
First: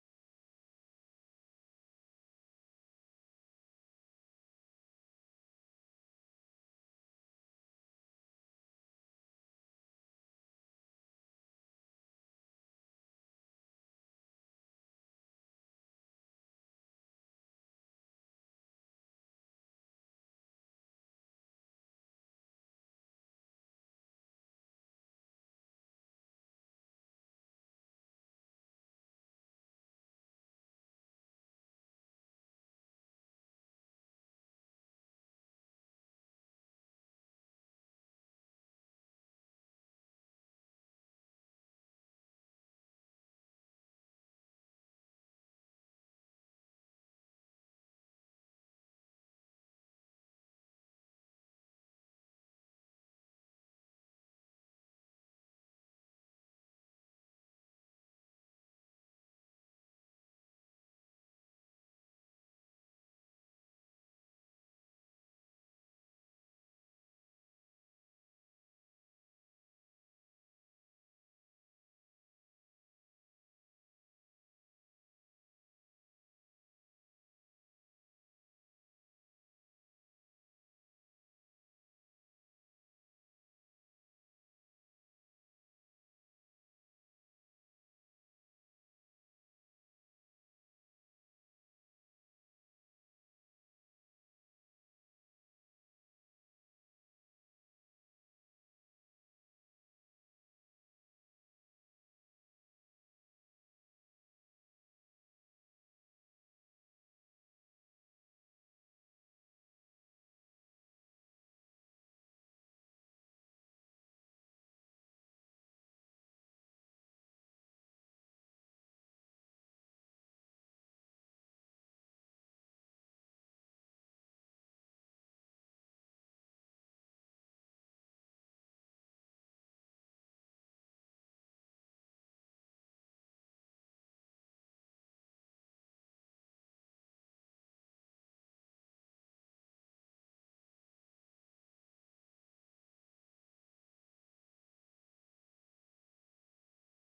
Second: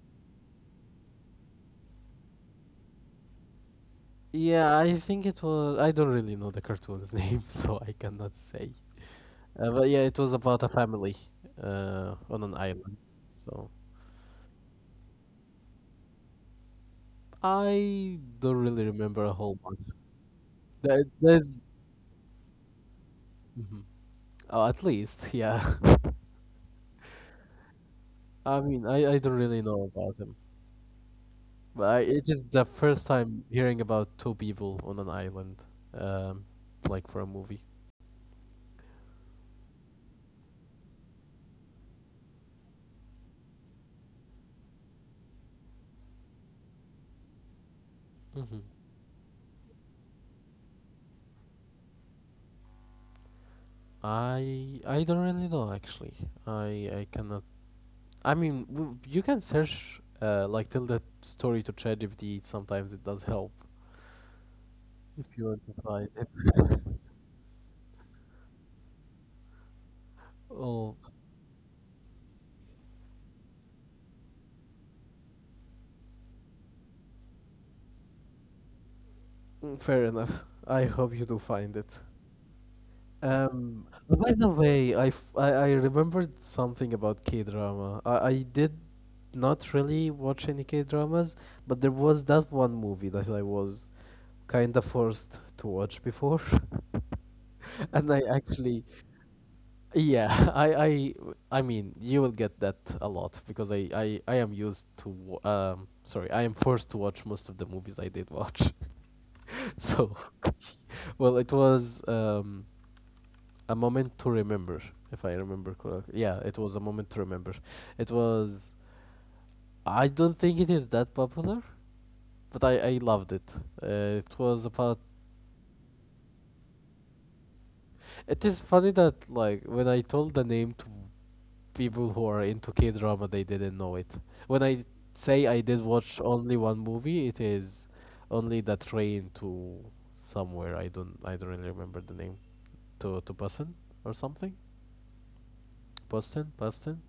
Speaker 1: yeah, I think it was. I don't really know the cartoon's name, so I cannot say. But yeah, it was about a family on an island. So I don't really remember a whole bunch. There's at least, yeah. I mean, I don't really know about him, but I, it is the first time hearing about two people on an island, um, like for a movie. Hmm. I don't really know actually. I I cannot. I mean, you can search like tell that story to ChatGPT. Sometimes it does help if you want to find it. Oh, fair enough. I hope you do find it. Oh, by the way, I remembered something about K-drama. I did not really watch any K-dramas, but there was that one movie that I was kind of forced to watch before, and yeah, I, I, I mean, you will get that a lot because I am used to, wa- sorry, I am forced to watch most of the movies I did watch. So, well, it was. A Moment to Remember, if I remember correctly. Yeah, it was A Moment to Remember. It was. I don't think it is that popular, but I loved it. It was about. It is funny that, like, when I told the name to people who are into K drama, they didn't know it. When I say I did watch only one movie, it is only The Train to Somewhere. I don't really remember the name. To Boston or something? Boston? Boston?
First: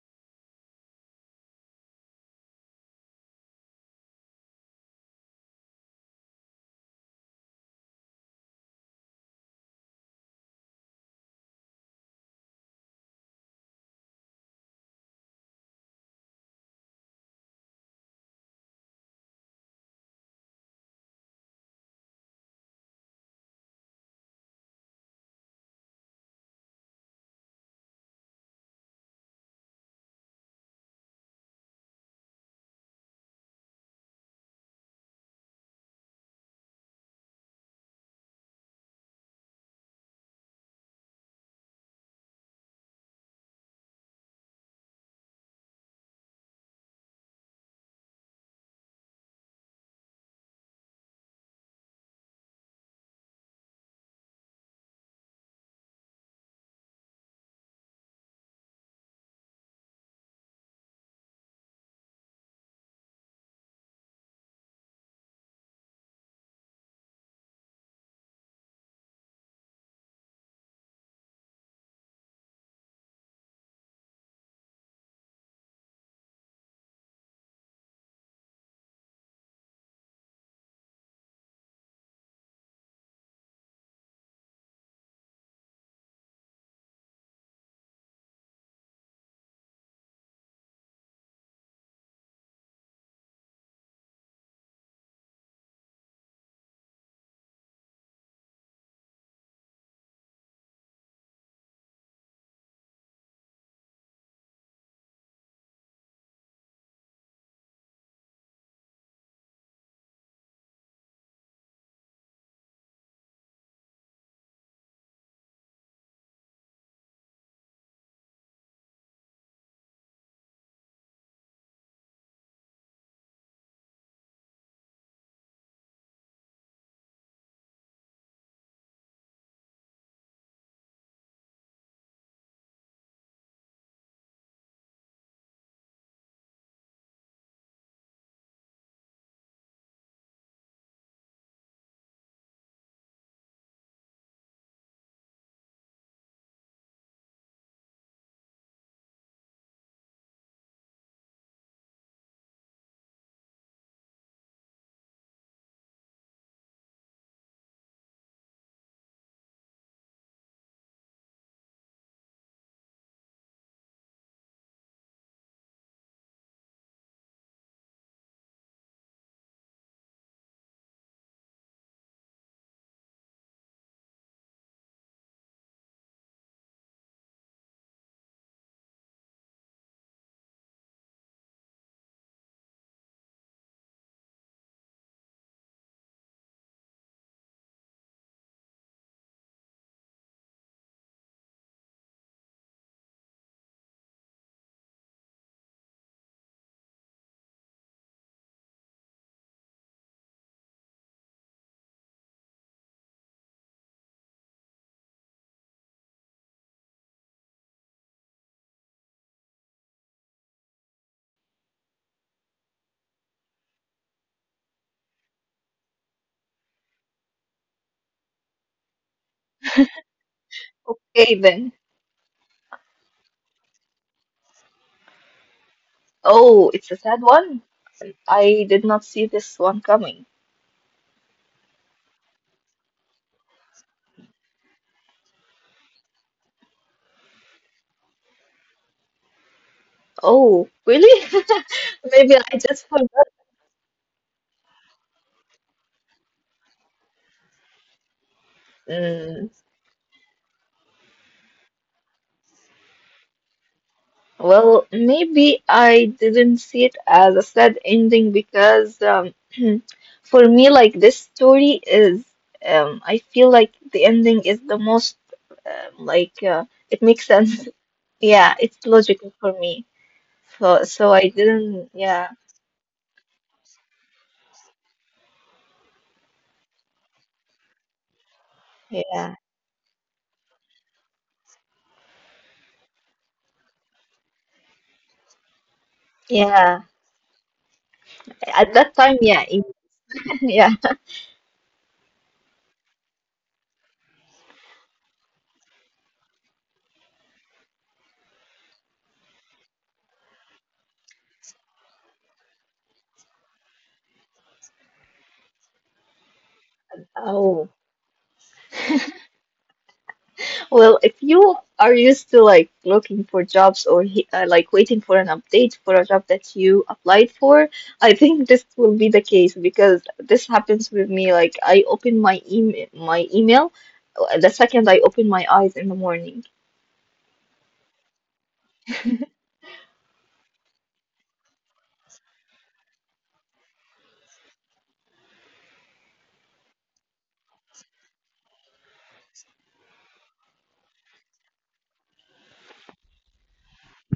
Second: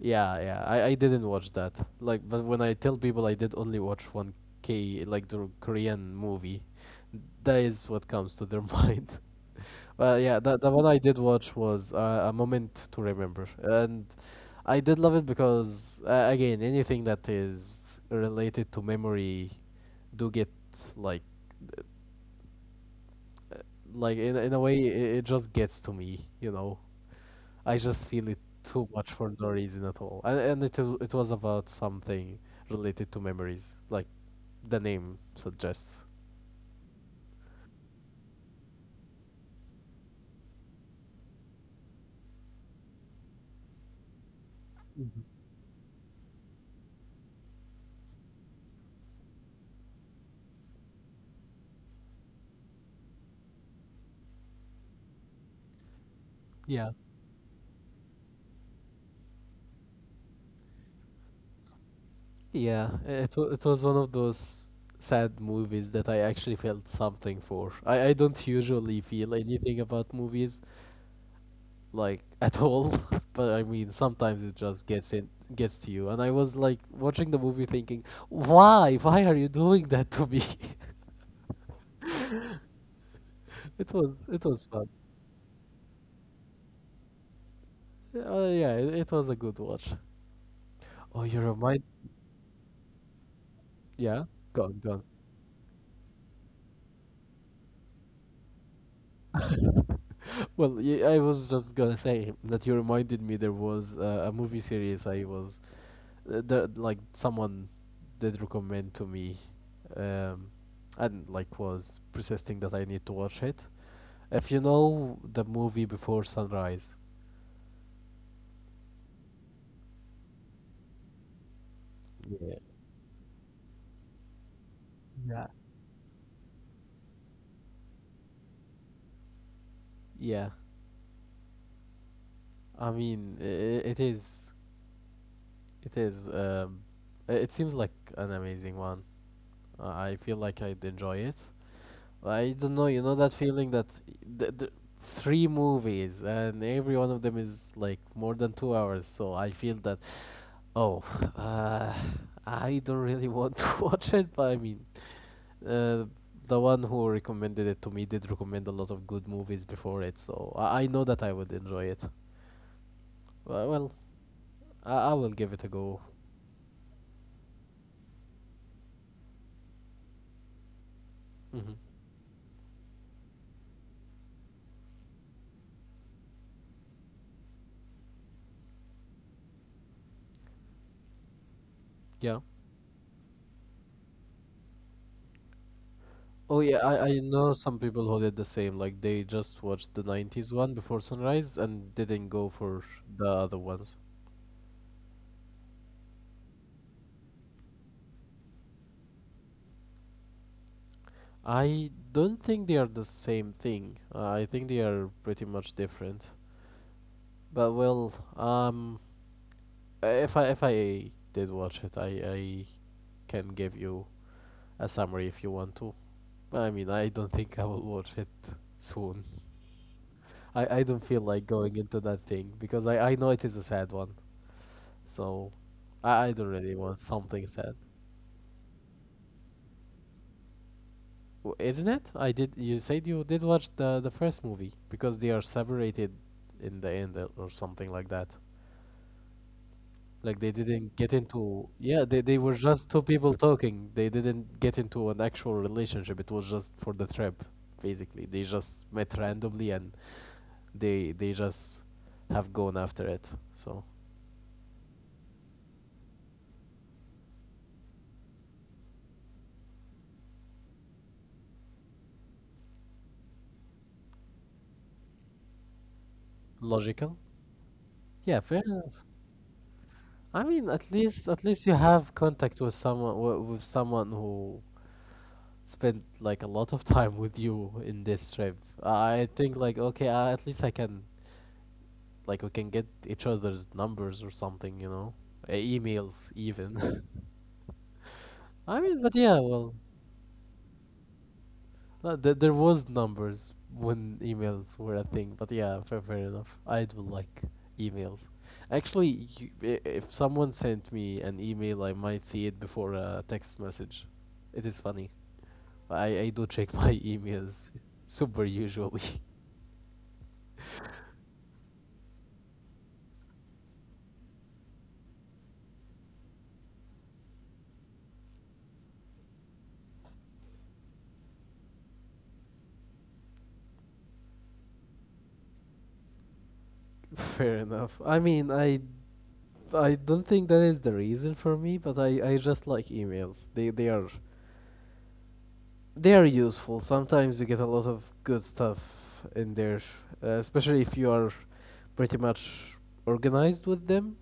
Speaker 1: Yeah, yeah. I didn't watch that. Like, but when I tell people I did only watch one K like the Korean movie, that is what comes to their mind. But yeah, that the one I did watch was a moment to remember, and I did love it because again, anything that is related to memory do get like, uh, like in a way, it just gets to me, you know. I just feel it too much for no reason at all. And it was about something related to memories, like the name suggests. Mhm. Yeah. Yeah, it was one of those sad movies that I actually felt something for. I don't usually feel anything about movies, like at all, but I mean, sometimes it just gets in, gets to you. And I was like watching the movie thinking why are you doing that to me. It was fun. Yeah, it was a good watch. Oh, you remind. Yeah, gone, gone. Well, I was just gonna say that you reminded me there was a movie series like someone did recommend to me, um, and like was persisting that I need to watch it. If you know the movie Before Sunrise, yeah, yeah. I mean, it is, it is. It seems like an amazing one. I feel like I'd enjoy it. I don't know. You know that feeling that the three movies and every one of them is like more than 2 hours. So I feel that oh, uh, I don't really want to watch it. But I mean, uh, the one who recommended it to me did recommend a lot of good movies before it. So I know that I would enjoy it. Well, I will give it a go. hmm Yeah. Oh yeah, I know some people who did the same. Like they just watched the 90s one before sunrise and didn't go for the other ones. I don't think they are the same thing. I think they are pretty much different. But well, if I did watch it, I can give you a summary if you want to. I mean, I don't think I will watch it soon. I don't feel
Speaker 2: Okay
Speaker 1: like
Speaker 2: then.
Speaker 1: going into that thing because I know it is a sad one. So I don't
Speaker 2: Oh,
Speaker 1: really
Speaker 2: it's a
Speaker 1: want
Speaker 2: sad
Speaker 1: something
Speaker 2: one.
Speaker 1: sad.
Speaker 2: I did not see this one coming.
Speaker 1: Isn't it? I did. You said you did watch the first movie because they are separated in the end, or something like that. Like they
Speaker 2: Oh,
Speaker 1: didn't
Speaker 2: really?
Speaker 1: get into. Yeah, they
Speaker 2: Maybe
Speaker 1: were
Speaker 2: I
Speaker 1: just
Speaker 2: just
Speaker 1: two
Speaker 2: forgot.
Speaker 1: people talking. They didn't get into an actual relationship. It was just for the trip, basically. They just met
Speaker 2: Mm,
Speaker 1: randomly and they just have gone after it. So
Speaker 2: well, maybe I didn't see it as a sad ending because for me, this story is, I feel like the ending is the most, it
Speaker 1: logical.
Speaker 2: makes sense.
Speaker 1: Yeah,
Speaker 2: Yeah,
Speaker 1: fair
Speaker 2: it's
Speaker 1: enough.
Speaker 2: logical for me.
Speaker 1: I mean,
Speaker 2: So,
Speaker 1: at
Speaker 2: so I
Speaker 1: least at least you
Speaker 2: didn't.
Speaker 1: have
Speaker 2: Yeah,
Speaker 1: contact with someone with someone who spend like a lot of time with you in this trip. I
Speaker 2: yeah,
Speaker 1: think like okay, at least I can like we can get each other's numbers or something, you know, emails
Speaker 2: yeah.
Speaker 1: even.
Speaker 2: At
Speaker 1: I
Speaker 2: that
Speaker 1: mean, but
Speaker 2: time,
Speaker 1: yeah,
Speaker 2: yeah,
Speaker 1: well,
Speaker 2: yeah.
Speaker 1: there was numbers when emails were a thing, but yeah, fair enough. I do like emails. Actually, if someone sent me an email, I might see it before a text message. It is funny. I do check my emails
Speaker 2: Oh,
Speaker 1: super usually.
Speaker 2: well, if you are used to like looking for jobs or like waiting for an update for a job that you applied for, I think this will be the case because this happens with me. Like I open my email the second I open my eyes in the morning.
Speaker 1: Fair enough. I mean, I don't think that is the reason for me, but I just like emails. They are they are useful. Sometimes you get a lot of good stuff in there, especially if you are pretty much organized with them.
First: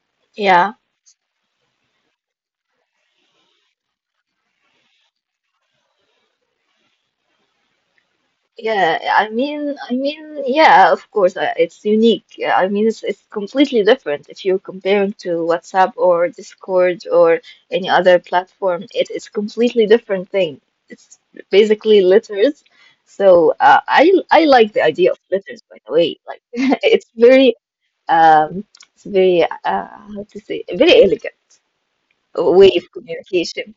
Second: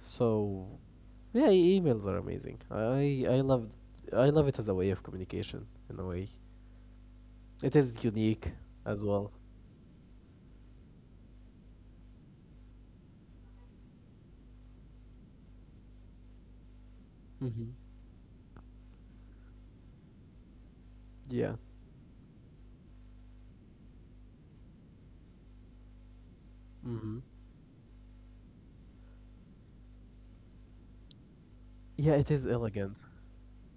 Speaker 1: So,
Speaker 2: Yeah.
Speaker 1: yeah, emails are amazing. I love I love it as a way of communication in a way. It is unique
Speaker 2: Yeah,
Speaker 1: as
Speaker 2: I
Speaker 1: well.
Speaker 2: mean, I mean, yeah, of course, it's unique. Yeah, I mean, it's completely different if you're comparing to WhatsApp or Discord or
Speaker 1: Mhm.
Speaker 2: any other platform. It's completely different thing. It's
Speaker 1: Yeah.
Speaker 2: basically letters. So I like the idea of letters, by the way. Like it's
Speaker 1: Mhm.
Speaker 2: very um, it's very how to say very elegant
Speaker 1: Yeah, it is
Speaker 2: way of
Speaker 1: elegant.
Speaker 2: communication.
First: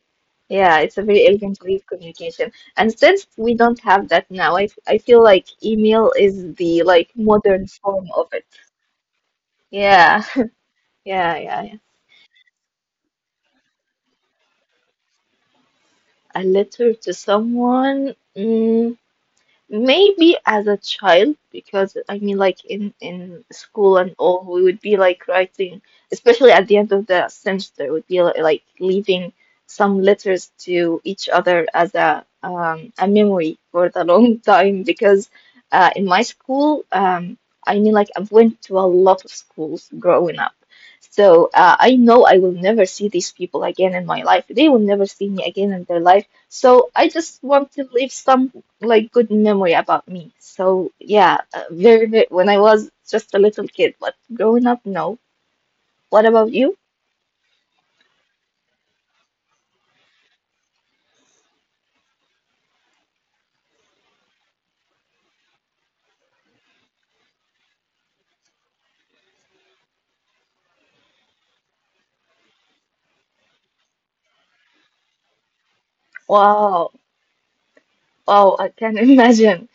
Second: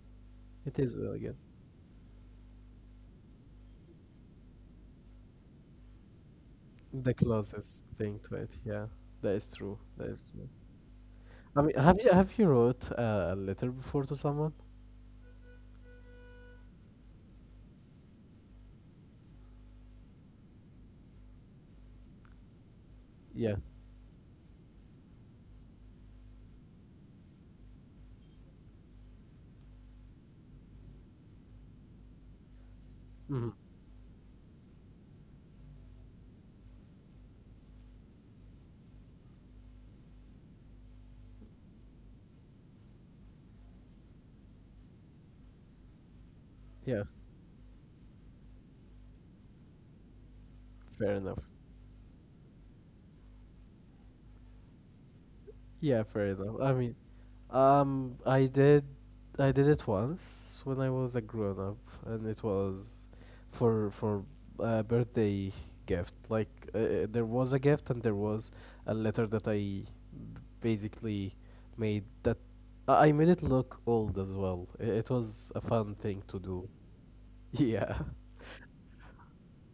Speaker 1: It
Speaker 2: Yeah,
Speaker 1: is
Speaker 2: it's a very
Speaker 1: elegant.
Speaker 2: elegant way of communication. And since we don't have that now, I feel like email is the like
Speaker 1: The
Speaker 2: modern
Speaker 1: closest
Speaker 2: form
Speaker 1: thing
Speaker 2: of
Speaker 1: to
Speaker 2: it.
Speaker 1: it, yeah. That is true. That
Speaker 2: Yeah,
Speaker 1: is true.
Speaker 2: yeah,
Speaker 1: I
Speaker 2: yeah,
Speaker 1: mean,
Speaker 2: yeah.
Speaker 1: have you wrote a letter before to someone?
Speaker 2: A letter to someone. Mm, maybe as a child, because I mean, like in
Speaker 1: Yeah.
Speaker 2: school and all, we would be like writing, especially at the end of the semester, would be like leaving some letters to each other as a
Speaker 1: hmm
Speaker 2: memory for the long time. Because in my school, I mean, like I went to a lot of schools growing up, so I know I will never see these people again in my life. They will never see me again in their life. So
Speaker 1: Yeah.
Speaker 2: I just want to leave some like good memory about me. So
Speaker 1: Fair
Speaker 2: yeah,
Speaker 1: enough.
Speaker 2: very, very when I was just a little kid, but growing up, no.
Speaker 1: Yeah,
Speaker 2: What
Speaker 1: fair
Speaker 2: about
Speaker 1: enough. I
Speaker 2: you?
Speaker 1: mean, um, I did, I did it once when I was a grown up, and it was for a birthday gift. Like there was a gift, and there was a letter that basically made that I made it look old as well. It was a fun thing to do.
Speaker 2: Wow,
Speaker 1: Yeah.
Speaker 2: wow, I can imagine.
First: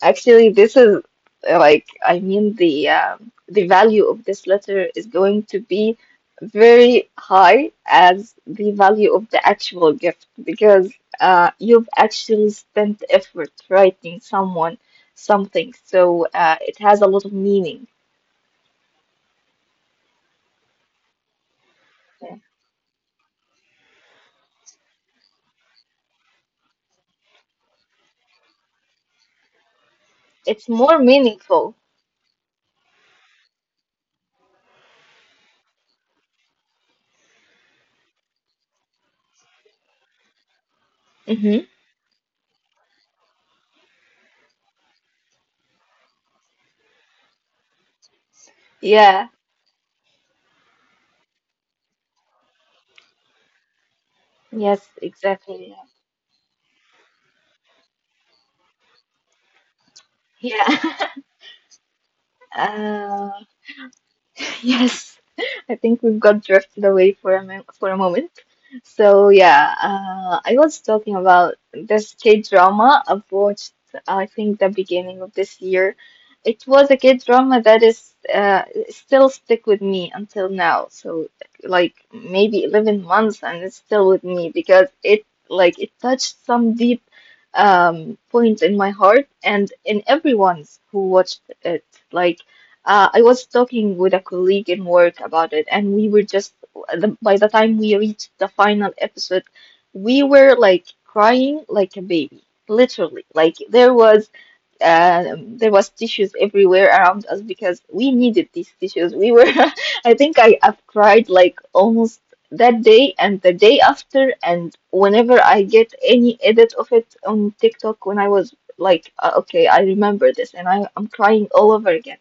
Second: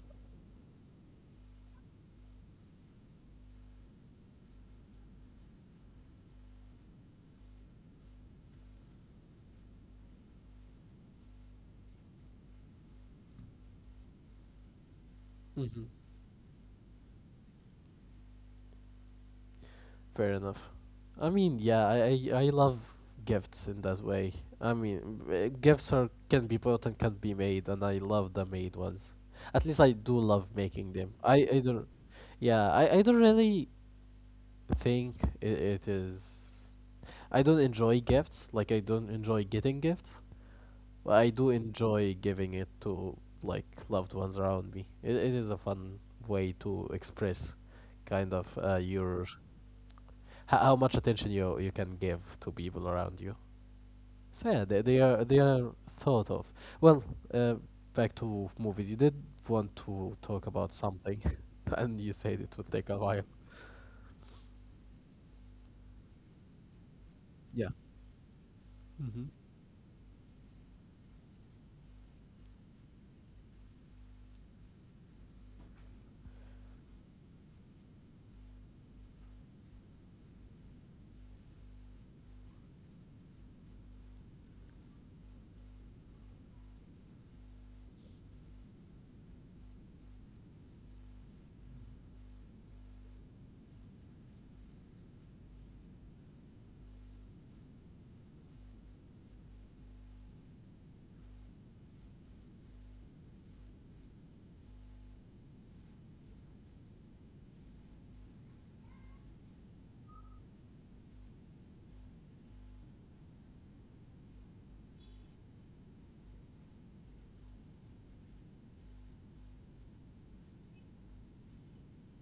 Speaker 2: Actually, this is like I mean the value of this letter is going to be very high as the value of the actual gift because you've actually spent effort writing someone something,
Speaker 1: Mm-hmm.
Speaker 2: so it has a lot of meaning.
Speaker 1: Fair enough. I mean, yeah, I love gifts in that way. I mean, gifts are can be bought and can be made, and I love the made ones. At least I do love
Speaker 2: It's
Speaker 1: making
Speaker 2: more
Speaker 1: them. I I
Speaker 2: meaningful.
Speaker 1: don't, yeah, I I don't really think it is. I don't enjoy gifts. Like I don't enjoy getting gifts, but I do
Speaker 2: Mm-hmm.
Speaker 1: enjoy giving it to like loved ones around me. It is a fun way to express, kind of, your
Speaker 2: Yeah.
Speaker 1: how much attention you can give to people around you. So yeah,
Speaker 2: Yes,
Speaker 1: they are
Speaker 2: exactly.
Speaker 1: thought of. Well, uh, back to movies. You did want to talk about
Speaker 2: Yeah.
Speaker 1: something, and you said it would take a while.
Speaker 2: Uh, Yes, I think we've got drifted away for a
Speaker 1: Yeah.
Speaker 2: for a moment. So
Speaker 1: hmm
Speaker 2: yeah, I was talking about this K drama I've watched. I think the beginning of this year. It was a K drama that is still stick with me until now. So like maybe 11 months and it's still with me because it like it touched some deep point in my heart and in everyone's who watched it. Like I was talking with a colleague in work about it, and we were just, by the time we reached the final episode, we were like crying like a baby, literally. Like there was tissues everywhere around us because we needed these tissues. We were, I think I have cried like almost that day and the day after, and whenever I get any edit of it on TikTok when I was like, okay, I remember this, and I'm crying all over again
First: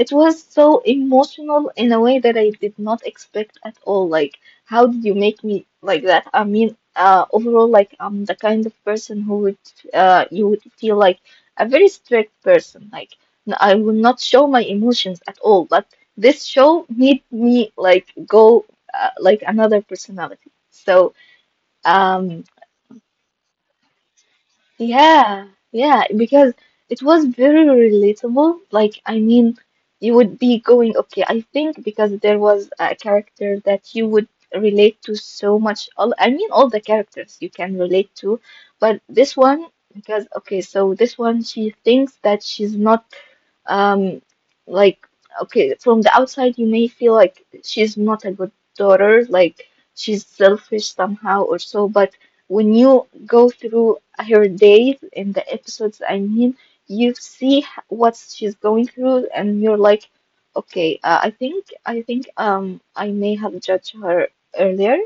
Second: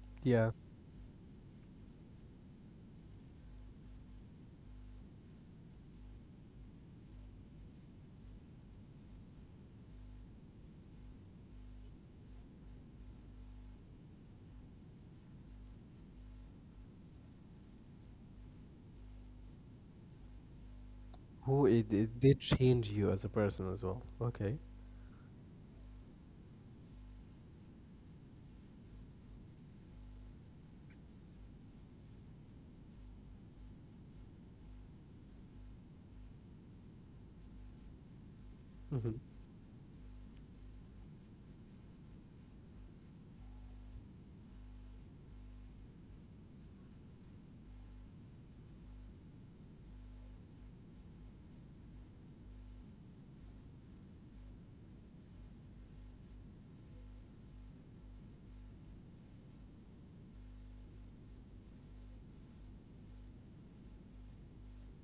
Speaker 2: it was
Speaker 1: Yeah.
Speaker 2: so emotional in a way that I did not expect at all. Like, how did you make me like that? I mean, overall, like, I'm the kind of person who would, you would feel like a very strict person. Like, I will not show my emotions at all. But this show made me like go, like another personality. So,
Speaker 1: Who it
Speaker 2: um,
Speaker 1: did change you as a person as well. Okay.
Speaker 2: yeah, yeah, because it was very relatable. Like, I mean, you would be going, okay, I think because there was a character that you would relate to so much. All, I mean, all the characters you can relate to, but
Speaker 1: hmm
Speaker 2: this one, because, okay, so this one, she thinks that she's not um, like, okay, from the outside, you may feel like she's not a good daughter, like she's selfish somehow or so, but when you go through her days in the episodes, I mean, you see what she's going through, and you're like, okay, I think, I may have judged her earlier,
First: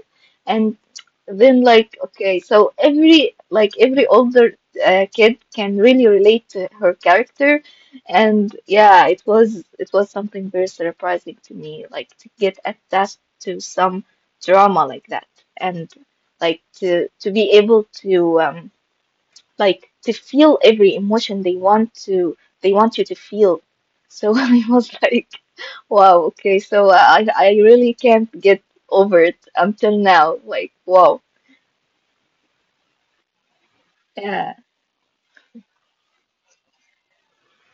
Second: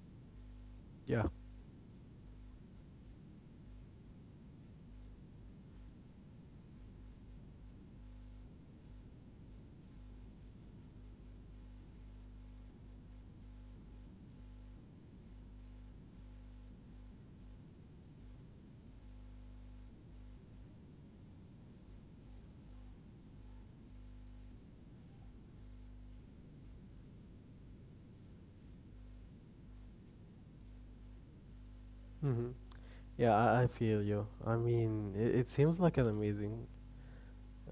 Speaker 2: and
Speaker 1: Yeah.
Speaker 2: then like okay so every like every older kid can really relate to her character and yeah, it was something very surprising to me, like to get attached to some drama like that, and like to be able to like to feel every emotion they want to they want you to feel. So I was like, wow, okay, so I really can't get over it until now. Like, wow,
Speaker 1: Mm-hmm. Yeah, I feel you.
Speaker 2: yeah,
Speaker 1: I mean, it seems like an amazing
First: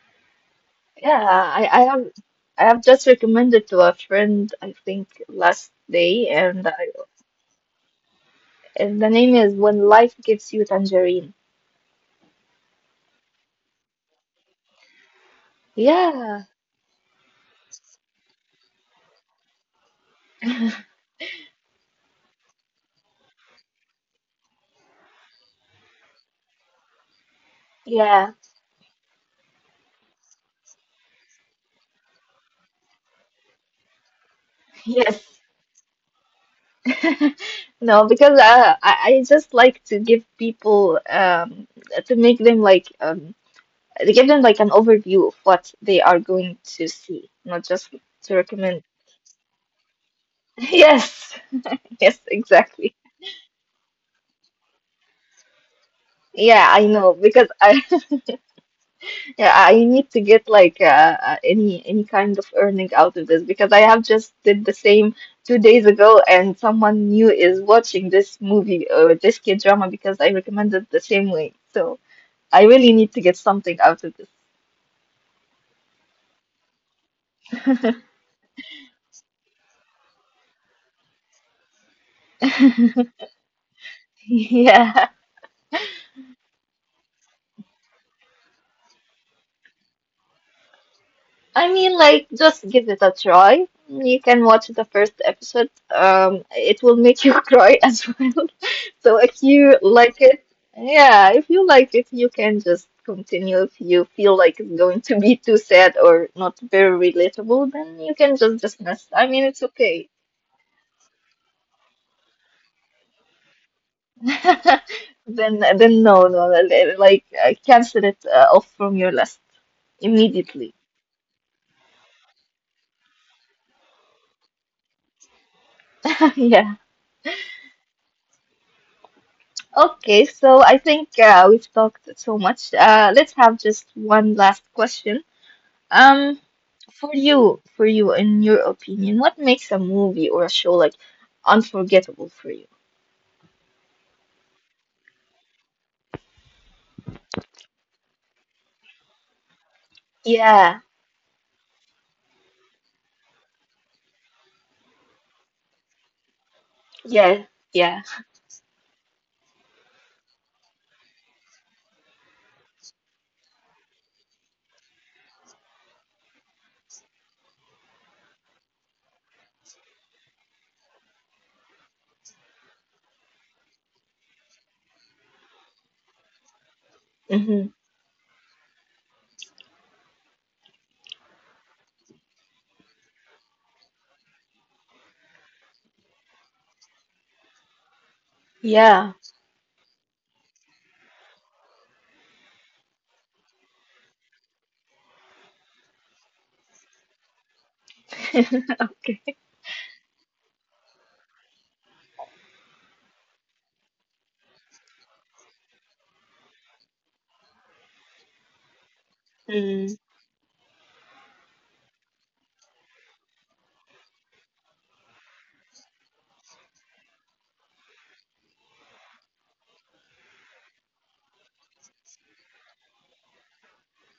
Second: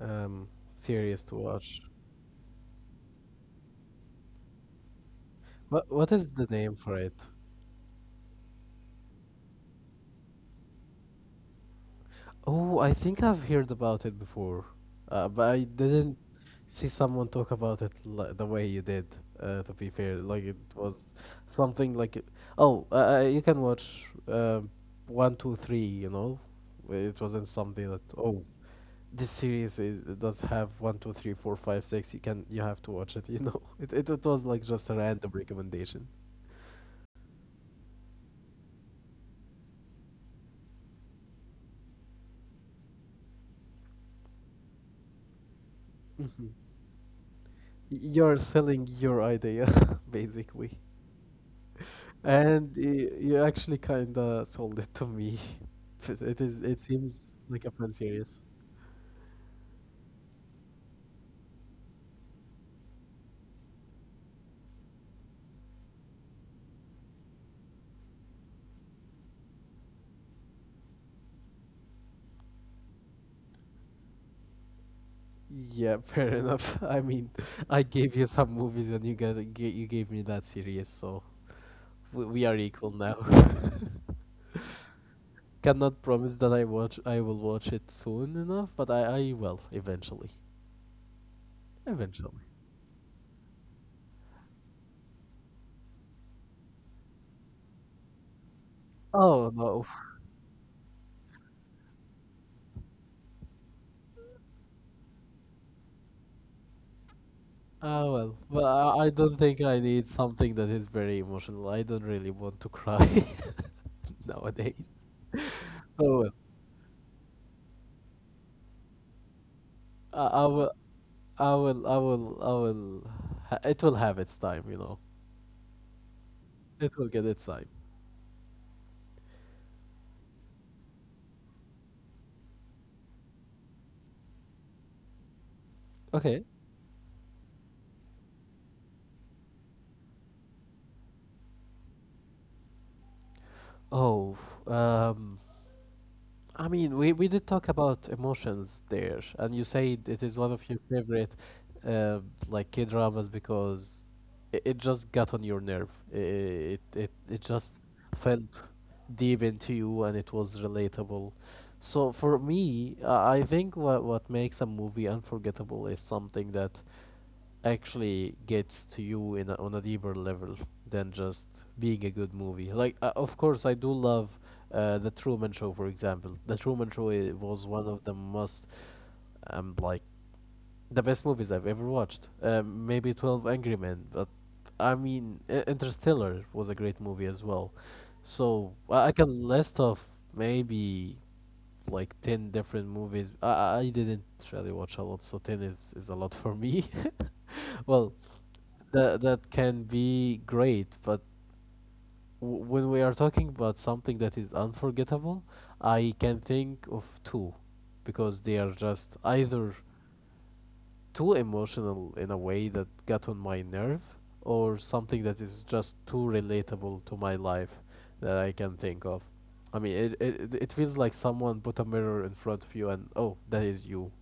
Speaker 1: um series
Speaker 2: yeah,
Speaker 1: to watch.
Speaker 2: I have just recommended to a friend, I think last
Speaker 1: What
Speaker 2: day,
Speaker 1: is the
Speaker 2: and
Speaker 1: name
Speaker 2: I.
Speaker 1: for it?
Speaker 2: And the name is When Life Gives You Tangerine.
Speaker 1: Oh, I think I've heard about it before, but I didn't
Speaker 2: Yeah.
Speaker 1: see someone talk about it the way you did. To be fair, like it was something like, oh, you can watch one, two, three. You know, it wasn't something that
Speaker 2: Yeah,
Speaker 1: oh, this series is it does have one, two, three, four, five, six. You can you have to watch it. You know, it was like just a random
Speaker 2: yes.
Speaker 1: recommendation.
Speaker 2: No, because I just like to give people to make them like to give them like an overview of what they are
Speaker 1: Mhm.
Speaker 2: going to see, not just
Speaker 1: You're
Speaker 2: to
Speaker 1: selling
Speaker 2: recommend.
Speaker 1: your idea, basically.
Speaker 2: Yes, yes,
Speaker 1: And
Speaker 2: exactly.
Speaker 1: you actually kinda sold it to me. But It is
Speaker 2: Yeah,
Speaker 1: it
Speaker 2: I know
Speaker 1: seems
Speaker 2: because
Speaker 1: like a
Speaker 2: I
Speaker 1: fun series.
Speaker 2: yeah, I need to get like any kind of earning out of this because I have just did the same 2 days ago, and someone new is watching this movie or this kid drama because I recommended the same way. So I really need to get something out of this.
Speaker 1: Yeah, fair enough. I mean, I gave you some movies and you got you gave me that series, so we are equal now.
Speaker 2: Yeah.
Speaker 1: Cannot promise that I will watch it soon enough, but I will eventually.
Speaker 2: I mean, like,
Speaker 1: Eventually.
Speaker 2: just give it a try. You can watch the first episode. It will make you cry as well. So
Speaker 1: Oh
Speaker 2: if
Speaker 1: no.
Speaker 2: you like it, yeah, if you like it, you can just continue. If you feel like it's going to be too sad or not very relatable,
Speaker 1: Ah
Speaker 2: then you
Speaker 1: well,
Speaker 2: can just
Speaker 1: but
Speaker 2: dismiss.
Speaker 1: I
Speaker 2: I
Speaker 1: don't
Speaker 2: mean,
Speaker 1: think
Speaker 2: it's
Speaker 1: I need
Speaker 2: okay.
Speaker 1: something that is very emotional. I don't really want to cry nowadays.
Speaker 2: Then
Speaker 1: Oh well,
Speaker 2: no, no, like, cancel it off from your list
Speaker 1: I, I will
Speaker 2: immediately.
Speaker 1: I will, I will, I will. It will have its time, you know.
Speaker 2: Yeah.
Speaker 1: It will get its time.
Speaker 2: Okay, so I think we've talked so much. Let's have just one last question.
Speaker 1: Okay.
Speaker 2: Um, for you, in your opinion, what makes a movie or a show like unforgettable for you?
Speaker 1: Oh, um, I mean, we did talk about emotions there, and you said it is one of your
Speaker 2: Yeah,
Speaker 1: favorite, uh, like K dramas because it just got on your nerve. It
Speaker 2: yeah,
Speaker 1: just
Speaker 2: yeah.
Speaker 1: felt deep into you, and it was relatable. So for me, I think what makes a movie unforgettable is something that actually gets to you in a, on a deeper level than just being a good movie. Like, of course, I do love the Truman Show, for example. The Truman Show was
Speaker 2: Mm-hmm.
Speaker 1: one of the most, like the best movies I've ever watched. Maybe Twelve Angry Men, but I mean, Interstellar was a great movie as well. So I
Speaker 2: Yeah.
Speaker 1: can list off maybe like 10 different movies. I didn't really watch a lot, so 10 is a lot for me. Well,
Speaker 2: Okay.
Speaker 1: that can be great, but when we are talking about something that is unforgettable, I can think of two, because they are just either
Speaker 2: Mm.
Speaker 1: too emotional in a way that got on my nerve, or something that is just too relatable to my life that I can think of. I mean, it it feels like someone put a mirror in front of you, and oh, that is you.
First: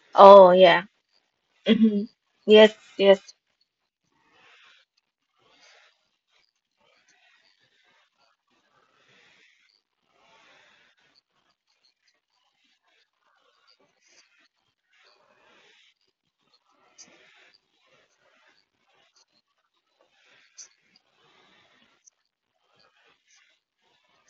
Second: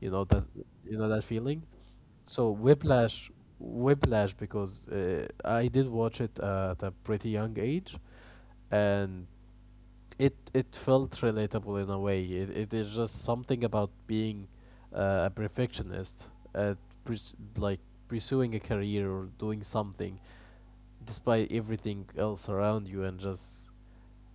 Speaker 1: You know that
Speaker 2: Oh, yeah.
Speaker 1: you know that feeling.
Speaker 2: Mm-hmm.
Speaker 1: So
Speaker 2: Yes, yes.
Speaker 1: Whiplash, Whiplash, because I did watch it at a pretty young age, and it felt relatable in a way. It is just something about being a perfectionist, at like pursuing a career or doing something despite everything else around you, and just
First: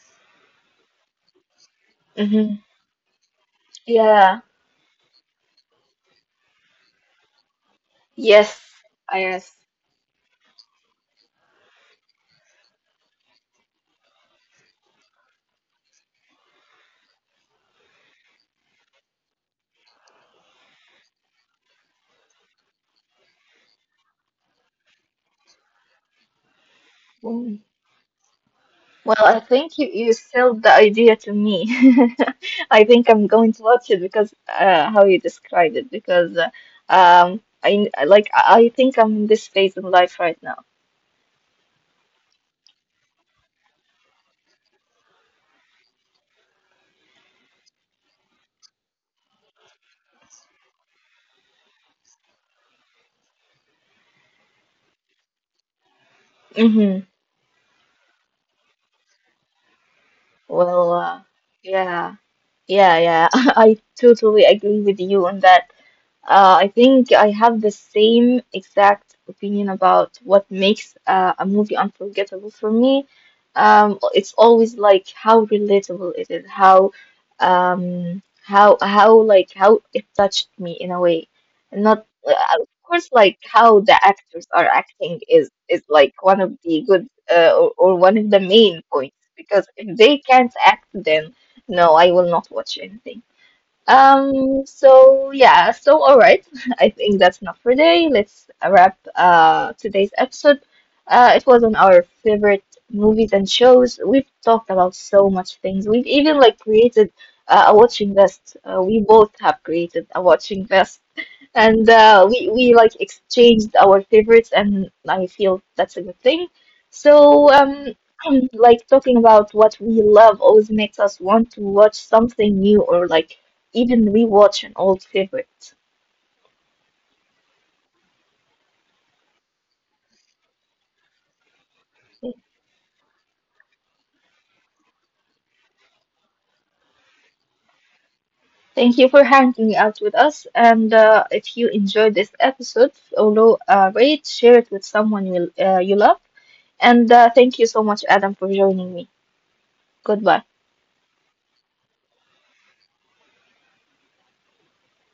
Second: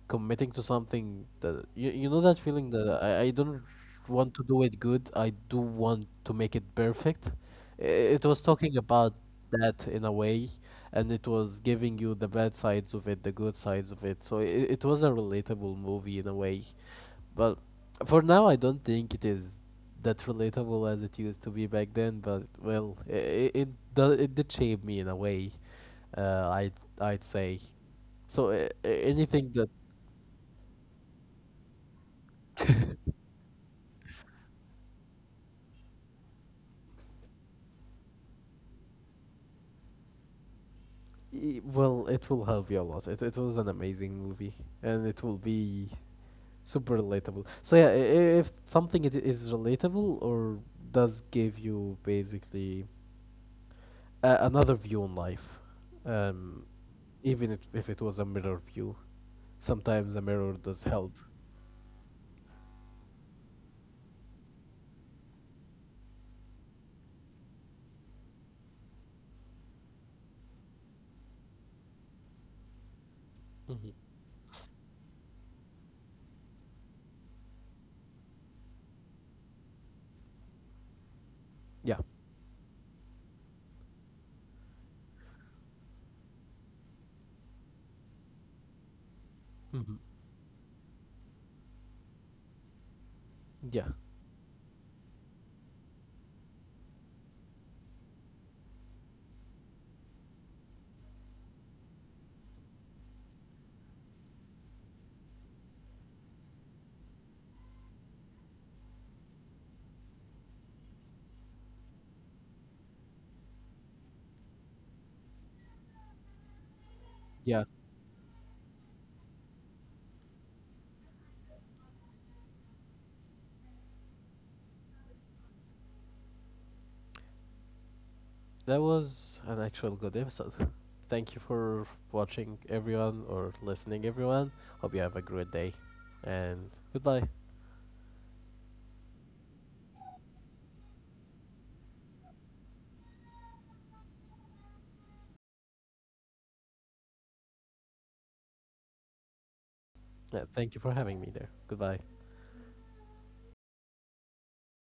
Speaker 1: committing to something that you know that
Speaker 2: Mm-hmm.
Speaker 1: feeling that I don't want
Speaker 2: Yeah.
Speaker 1: to do it good. I do want to make it perfect. It was
Speaker 2: Yes.
Speaker 1: talking about
Speaker 2: I
Speaker 1: that in a way, and it was giving you the bad sides of it, the good sides of it. So it was a relatable movie in a way, but for now I don't think it is that relatable as it used to be back then. But well, it did shape me in a way uh, i I'd, I'd say.
Speaker 2: yes.
Speaker 1: So
Speaker 2: Well, I
Speaker 1: anything that
Speaker 2: think you sold the idea to me. I think I'm going to watch it because how you described it because I think I'm in this phase in life right now.
Speaker 1: Well, it will help you a lot. It was an amazing movie, and it will be super relatable. So yeah, if something it is relatable or does give you basically another view on life, um,
Speaker 2: Hmm.
Speaker 1: even if it was a mirror view, sometimes a mirror does
Speaker 2: Well,
Speaker 1: help.
Speaker 2: yeah, yeah, yeah. I totally agree with you on that. I think I have the same exact opinion about what makes a movie unforgettable for me.
Speaker 1: hmm
Speaker 2: It's always like how relatable it is, how like how it touched me in a way, and
Speaker 1: Yeah.
Speaker 2: not of course like how the actors are acting is like one of the good or one of the main points because if
Speaker 1: hmm
Speaker 2: they can't act, then no, I will not watch anything.
Speaker 1: Yeah.
Speaker 2: So yeah, so all right. I think that's enough for today. Let's wrap today's episode. It was on our favorite movies and shows. We've talked about so much things. We've even like created a watching list. We both have created a watching list and uh, we like exchanged our favorites, and I feel that's a good thing. So
Speaker 1: Yeah.
Speaker 2: like talking about what we love always makes us want to watch something new or like even rewatch an old favorite.
Speaker 1: That was an actual good episode. Thank you for watching everyone or listening everyone. Hope you have a great day and goodbye.
Speaker 2: Thank you for hanging out with us, and if you enjoyed this episode, follow, rate, share it with someone you you love, and thank you so much, Adam, for joining me.
Speaker 1: Yeah,
Speaker 2: Goodbye.
Speaker 1: thank you for having me there. Goodbye.